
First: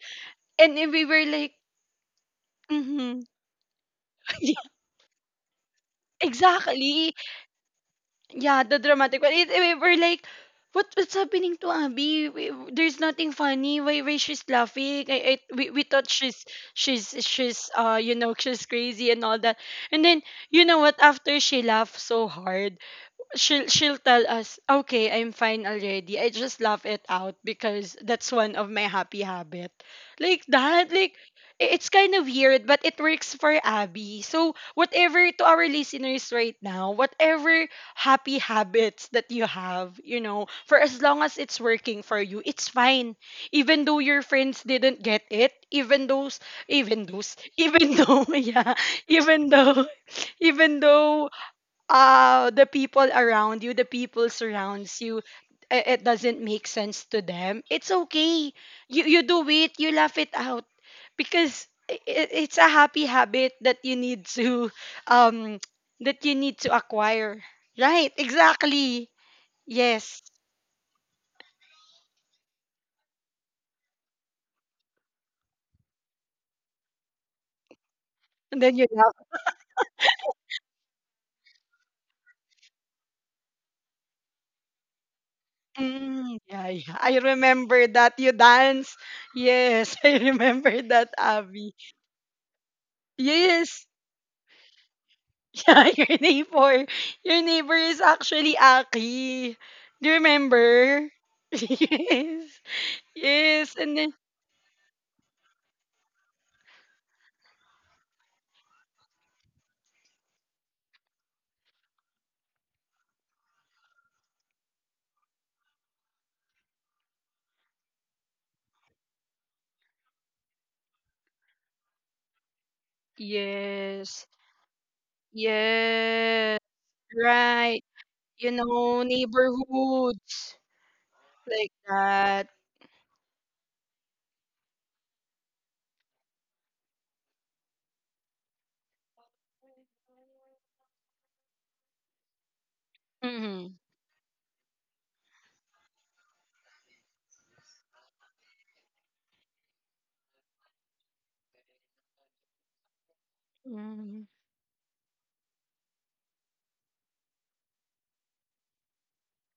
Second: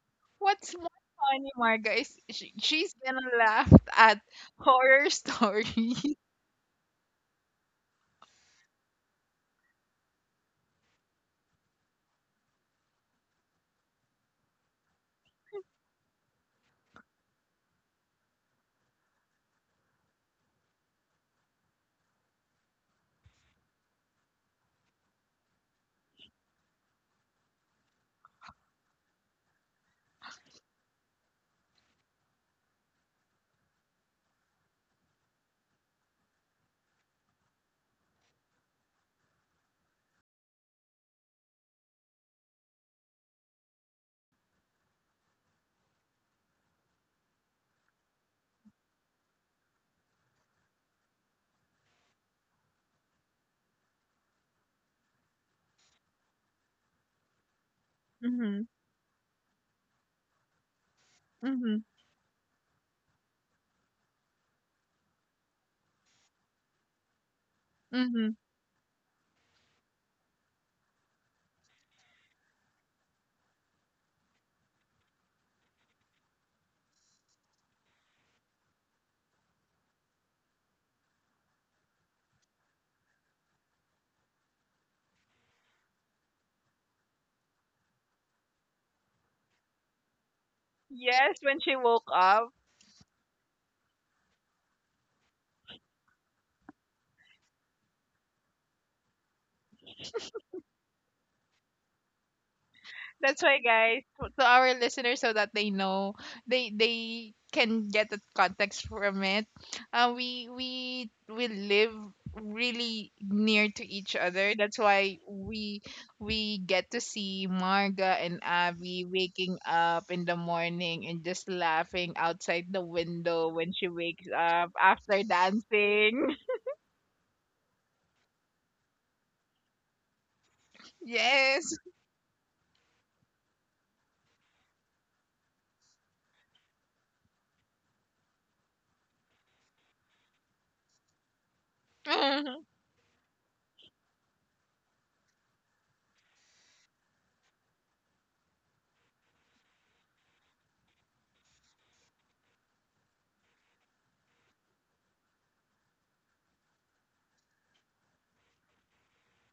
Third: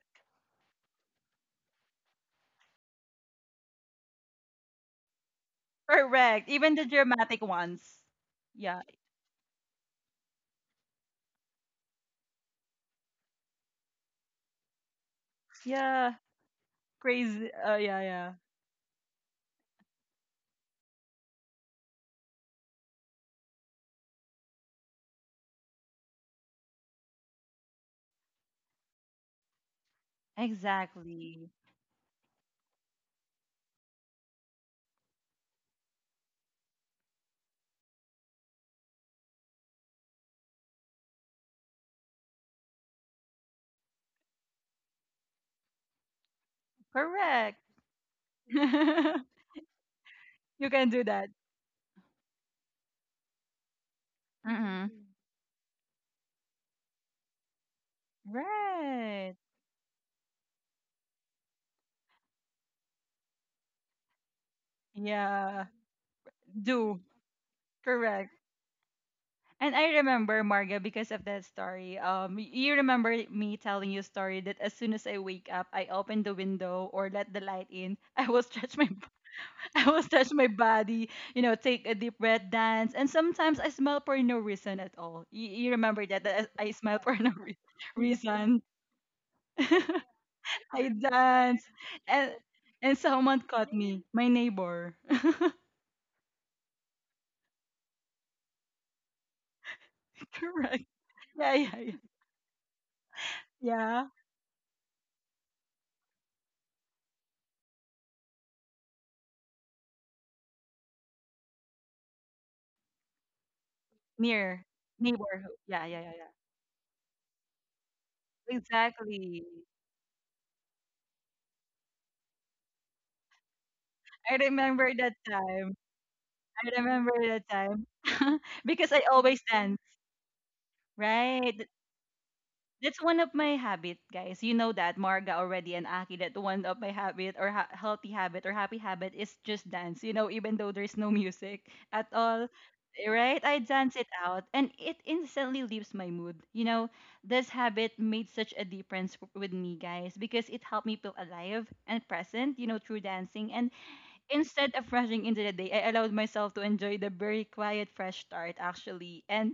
and
What's more
we were
funny,
like
Marga, is she, she's
mm-hmm.
gonna laugh at horror stories.
Correct, even the
Exactly.
dramatic ones.
Yeah, the
Yeah,
dramatic one. It, we were like, what's happening to Abby? We, there's nothing funny. Why she's laughing? We thought
yeah,
she's she's
crazy.
she's uh
Yeah,
you know
yeah.
she's crazy and all that. And then you know what? After she laughed so hard, she'll tell us, "Okay, I'm fine already. I just laugh it out because that's one of my happy habit." Like that, like
Exactly.
it's kind of weird, but it works for Abby. So, whatever to our listeners right now, whatever happy habits that you have, you know, for as long as it's working for you, it's fine. Even though your friends didn't get it,
Correct.
even though, yeah, even though,
you
even
can do that.
though the people around you, the people
Mm-hmm.
surrounds you, it doesn't make sense to them. It's okay.
Mm-hmm.
You
Right.
do it, you laugh it out because
Mm-hmm.
it's a happy habit that you need to um
Yeah,
that you need to
do.
acquire. Right,
Correct.
Mm-hmm.
exactly.
And I
Yes.
remember, Marga, because of that story. You remember me telling you a story that as soon as I wake up, I open the window or let the light in. I will
And
stretch
then you
my,
laugh.
I will stretch my body. You know, take a deep breath, dance, and sometimes I smile for no reason at all. You remember that,
Mm,
that
yeah,
I
yeah.
smile
I
for no
remember that you
reason.
dance. Yes, I remember
I
that,
Yes, when
dance,
Abby.
she woke
and
up.
someone caught
Yes.
me, my neighbor.
Yeah, your neighbor. Your neighbor is actually Aki. Do you
Correct.
remember?
Yeah.
Yes.
That's why,
Yes, and
guys,
Yeah.
then
to our listeners, so that they know, they can get the context from it. We we live really near to each other.
Near
That's why
neighborhood.
we
Yeah.
we get to see Marga and Abby
Exactly.
waking up in the morning and just laughing outside the window when she
yes.
wakes
I
up
remember that
after
time.
dancing.
Yes.
I remember that
Right.
time
You
because
know,
I always dance,
neighborhoods
right?
like
Yes.
that.
That's one of my habit, guys. You know that Marga already and Aki that one of my habit or healthy habit or happy habit is just dance. You know, even though there's no music at all, right? I
Mm-hmm.
dance it out and it instantly lifts my mood. You know, this habit made such a difference with me, guys, because it helped me feel alive and present. You know, through dancing and
Mm-hmm.
instead of rushing into the day, I allowed myself to enjoy the very quiet fresh start actually. And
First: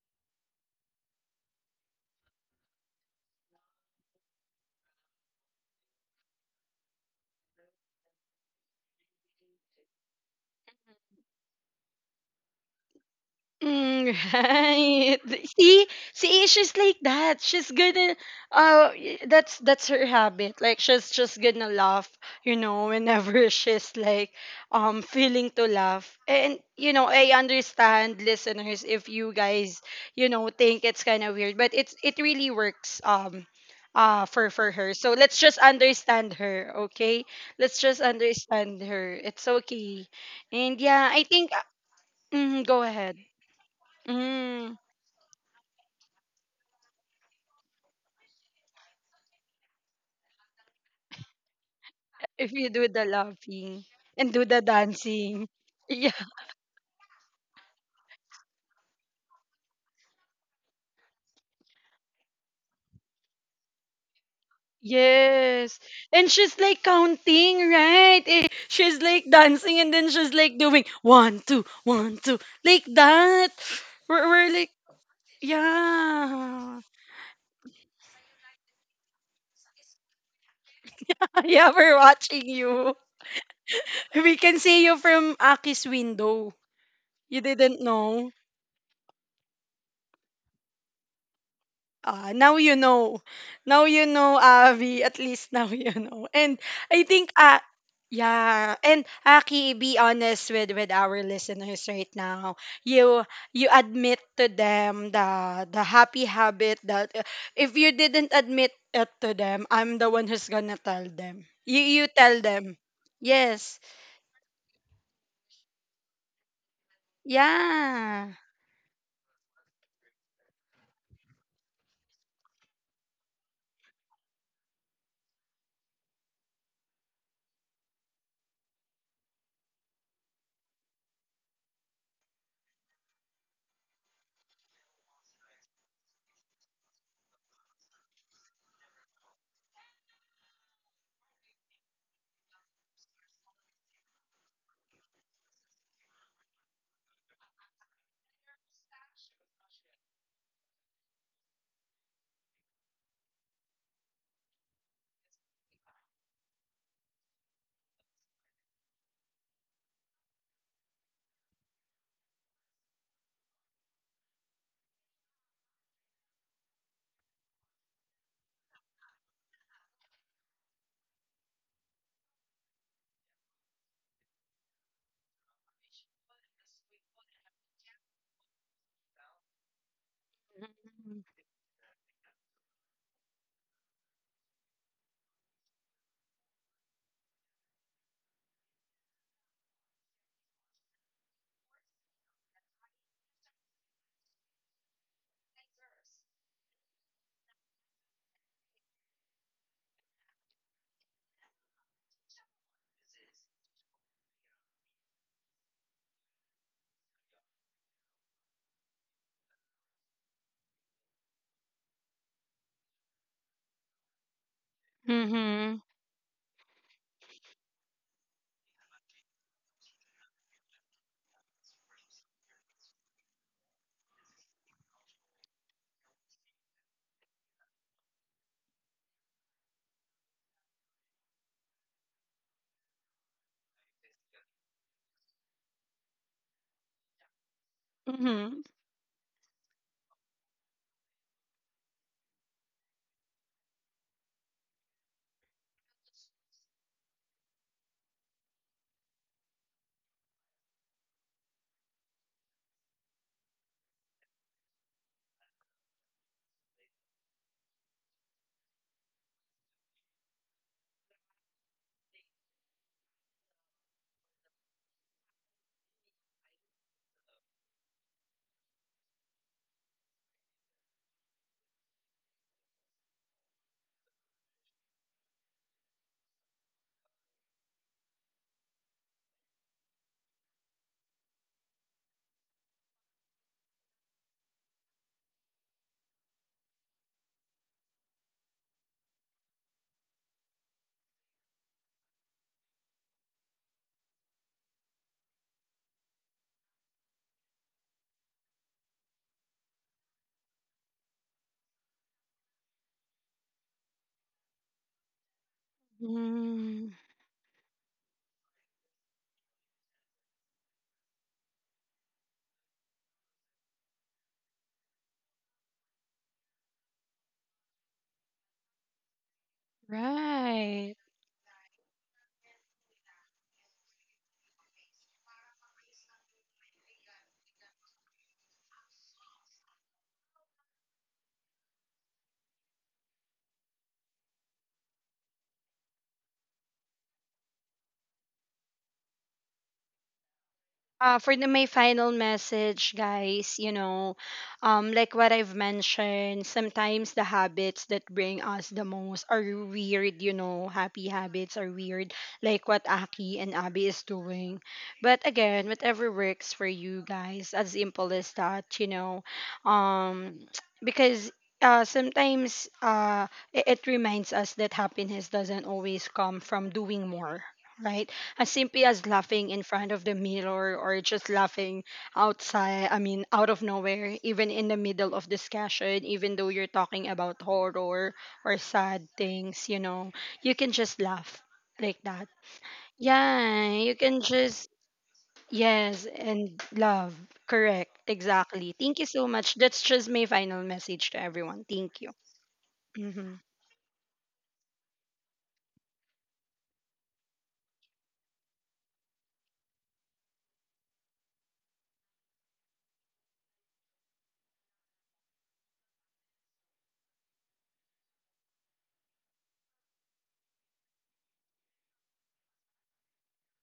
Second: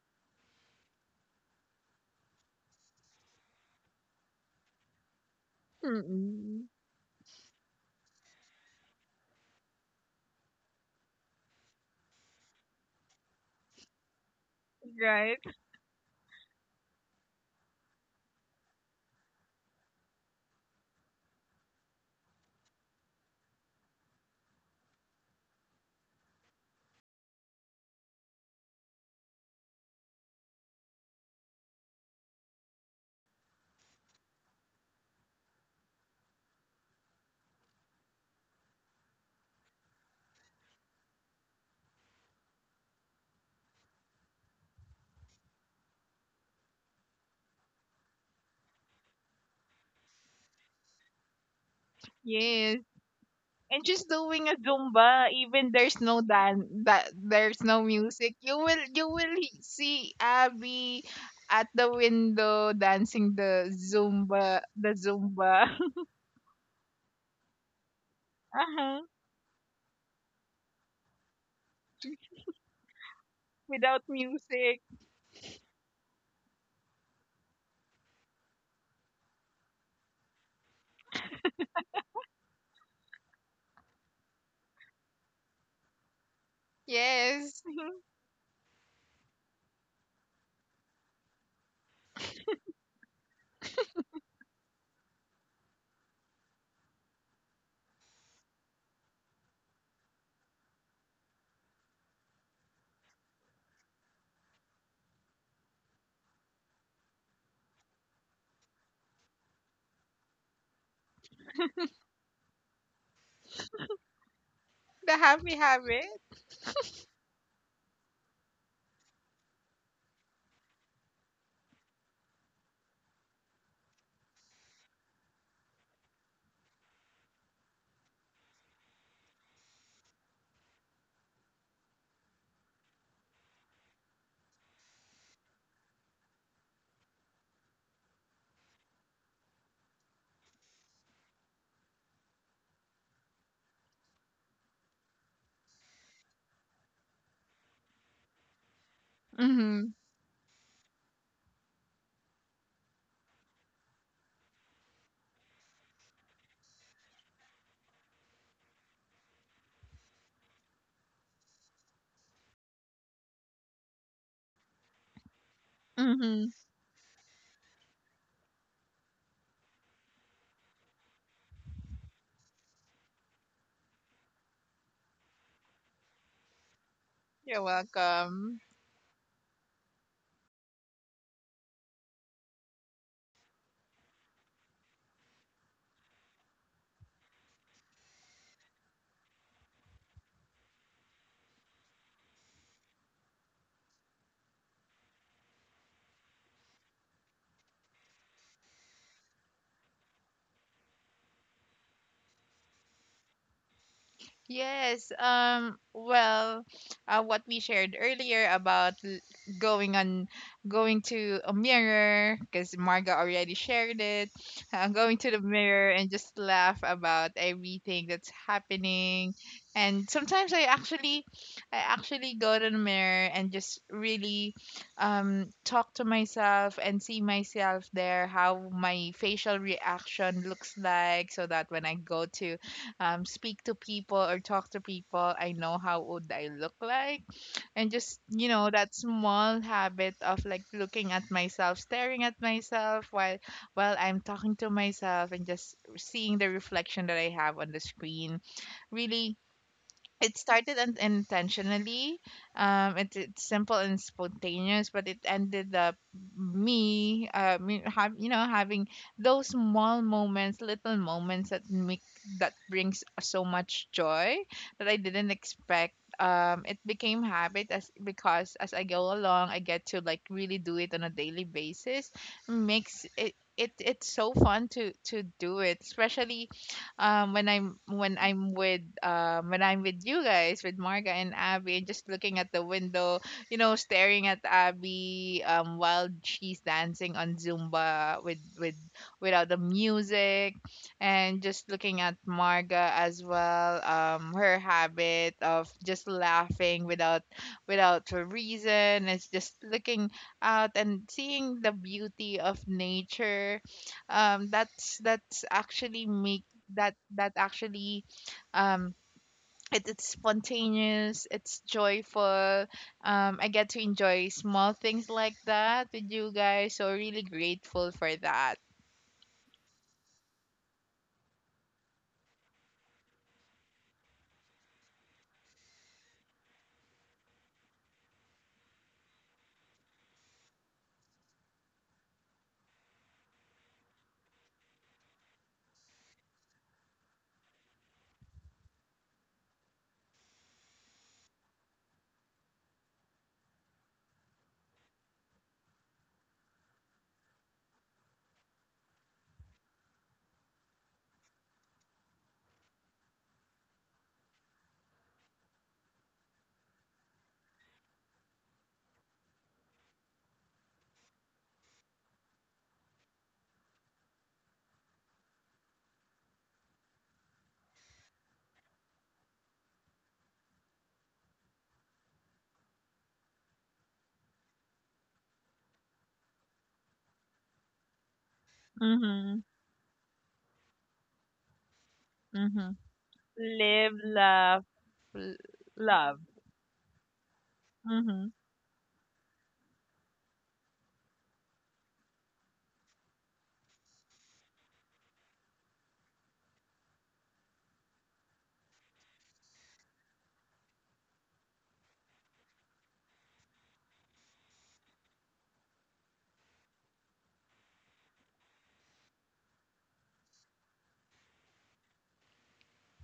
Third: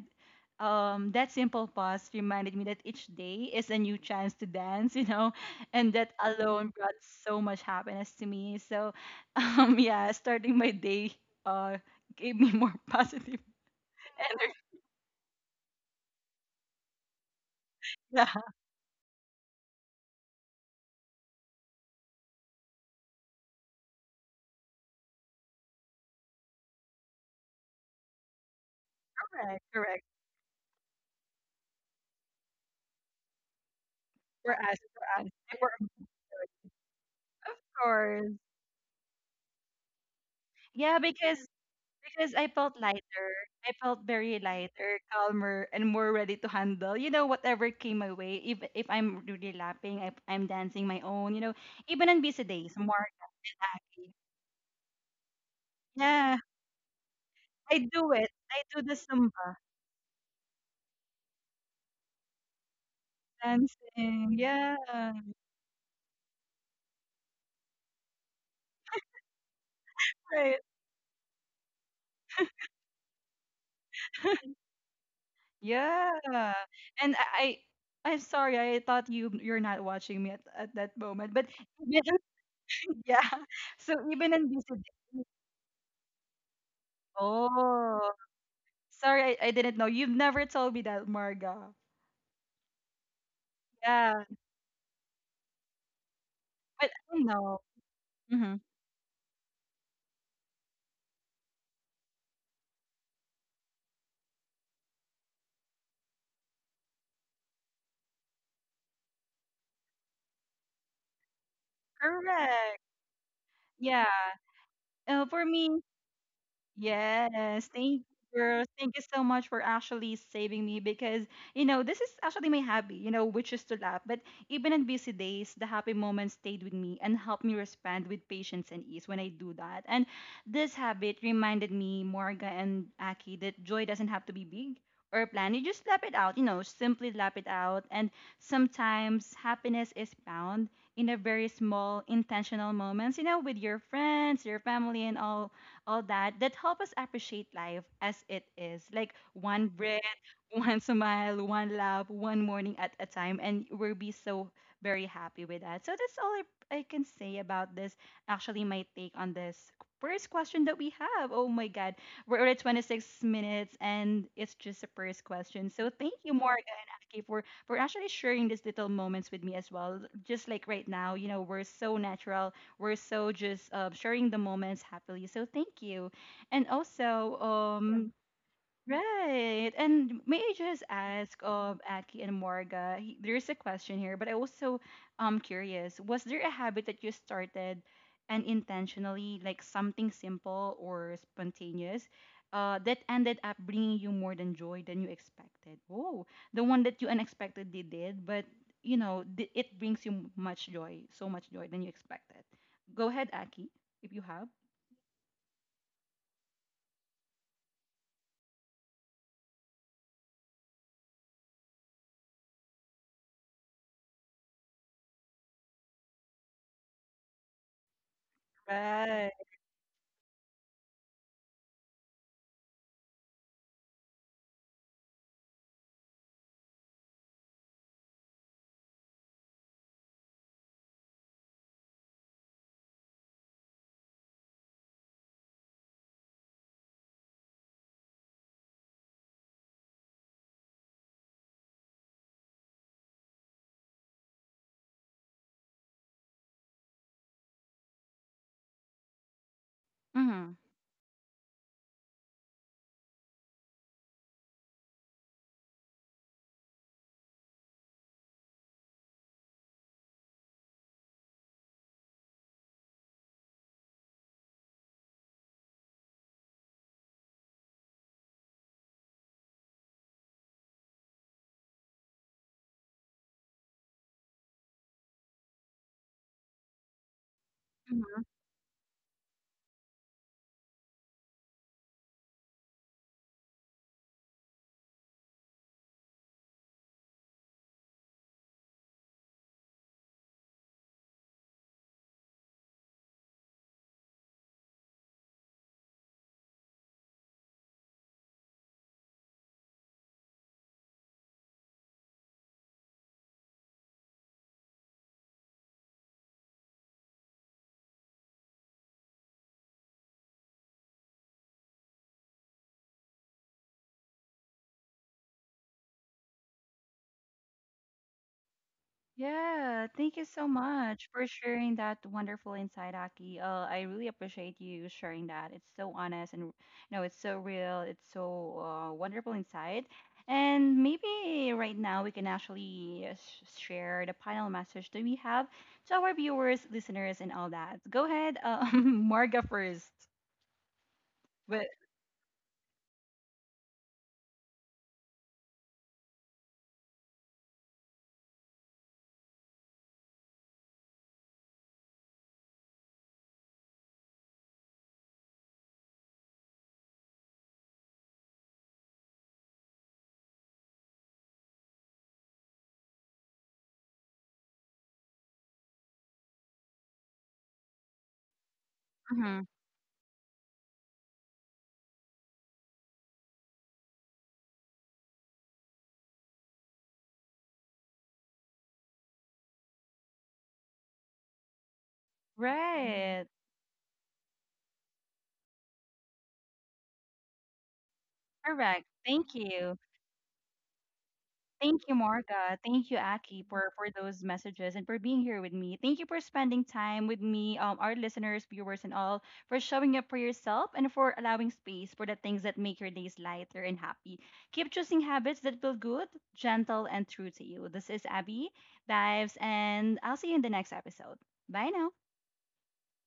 that simple pause reminded me that each day is a new chance to dance, you know, and that
Mhm.
alone brought so much happiness to me. So, yeah, starting my day uh, gave me more positive
Mm,
energy.
right.
Right.
See, see, she's like that.
Yeah,
That's her habit. Like she's just gonna laugh, you know, whenever she's like, feeling to laugh. And you know, I understand, listeners, if you guys,
correct.
you know, think it's kind of weird, but it's it really works, for
For
for
us,
her. So
for us,
let's just
for,
understand her, okay?
of
Let's just
course.
understand her. It's okay. And
Yeah,
yeah, I think.
because I
Mm,
felt
go ahead.
lighter. I felt very
Mm,
lighter, calmer, and more ready to handle, you know, whatever came my way. If I'm really lapping, if I'm dancing my own, you know, even on busy
if you
days,
Yes.
do
more
the
And
laughing
just
relaxing.
and do
doing a
the
Zumba,
dancing.
even there's
Yeah.
no
Yeah,
dan that there's
I
no
do it.
music. You
I do
will
the Zumba
see Abby at the window dancing the
dancing.
Zumba,
Yeah,
the Zumba.
Yes. And she's like counting, right? Eh,
Uh-huh.
she's like dancing and then she's
right.
like doing one, two, one, two, like that.
Without
We're like,
music.
Yeah.
yeah.
And I I'm sorry, I thought you you're not watching me at that moment. But
Yeah, we're
even on-
watching you.
yeah. So even
We
in
can
busy
see you
days,
from Aki's window. You
Yes.
didn't
oh
know.
sorry, I didn't know. You've never told me that, Marga.
Ah, now you know. Now you
Yeah,
know, Avi. At least now you know.
but
I
I
think,
know.
uh,
Hmm.
yeah. And Aki, be honest with our listeners right now. You you admit to them the happy habit that if you didn't admit it to them, I'm the one who's gonna tell them. You tell
Correct.
them. Yes.
Yeah.
The
For
happy
me,
habit.
yes, thank you,
Yeah.
girl. Thank you so much for actually saving me because, you know, this is actually my hobby, you know, which is to laugh. But even on busy days, the happy moments stayed with me and helped me respond with patience and ease when I do that. And this habit reminded me, Morga and Aki, that joy doesn't have to be big or planned. You just laugh it out, you know, simply laugh it out. And sometimes happiness is found in a very small, intentional moments, you know, with your friends, your family, and all that that help us appreciate life as it is. Like one
Mm-hmm.
breath, one smile, one laugh, one morning at a time, and we'll be so very happy with that. So that's all I can say about this. Actually, my take on this first question that we have. Oh my God, we're already 26 minutes, and it's just the first question. So thank you,
Mm-hmm.
Morgan and Aki, for actually sharing these little moments with me as well. Just like right now, you know, we're so just sharing the moments happily. So thank you. And also,
You're
Yeah.
welcome.
Right. And may I just ask of Aki and Morga, there's a question here, but I also curious, was there a habit that you started and intentionally, like something simple or spontaneous, that ended up bringing you more than joy than you expected? Oh, the one that you unexpectedly did, but you know, it brings you much joy, so much joy than you expected. Go ahead, Aki, if you have.
Yes. Um, well, what we shared earlier about going on, going to a mirror, because Marga already shared it. Going to the
Mm-hmm.
mirror
Mm-hmm.
and just laugh about everything that's
Right.
happening. And sometimes I actually go to the mirror and just really, talk to myself and see myself there, how my facial reaction looks like, so that when I go to speak to people or talk to people, I know how old I look like. And just, you know,
Mm-hmm.
that small habit of like looking at myself, staring at myself while I'm talking to myself and just seeing the reflection that I have on the screen really, it
Mm-hmm.
started intentionally. It's simple and spontaneous, but it ended up me me have, you know, having those small moments, little moments that make that brings so much joy that I didn't expect. Um, it became habit as because as I go along I get to like really do it on a daily basis, makes it, it's so fun to do it, especially when I'm with you guys, with Marga and Abby, and just looking at the window, you know, staring at Abby while she's dancing on Zumba with without the music, and just looking at Marga as well, her habit of just laughing without a reason. It's just looking out and seeing the beauty of nature, that's actually make that
Mm-hmm.
that actually, um it's spontaneous, it's joyful, I get to enjoy small things like that with you guys, so really grateful for that.
Yeah, thank you so
Right.
much for sharing that wonderful insight, Aki. I really appreciate you sharing that. It's so honest and you know, it's so real. It's so wonderful insight. And maybe right now we can actually share the final message that we have to our viewers, listeners, and all that. Go ahead, Marga first.
For the, my
But
final message, guys, you know, like what I've mentioned, sometimes the habits that bring us the most are weird, you know, happy habits are weird, like what Aki and Abby is doing. But again, whatever works for you guys, as simple as that, you know, um, because sometimes it, it reminds us that happiness doesn't always come from doing more. Right? As simply as
Mhm.
laughing in front of the mirror or just laughing outside, out of nowhere, even in the middle of discussion, even though you're talking about horror or sad
Mm-hmm,
things, you know, you can just laugh like that.
mm-hmm,
right,
Yeah,
Live,
you can
love,
just yes
love.
and love. Correct, exactly,
correct.
thank you so
Thank
much.
you.
That's just my final message to everyone.
Thank you,
Thank you.
Marga. Thank you,
Mhm.
Aki, for those messages and for being here with me. Thank you for spending time with me, our listeners, viewers, and all, for showing up for yourself and for allowing space for the things that make your days lighter and happy. Keep choosing habits that feel good, gentle, and true to you. This is Abby Dives, and I'll see you in the next episode. Bye now.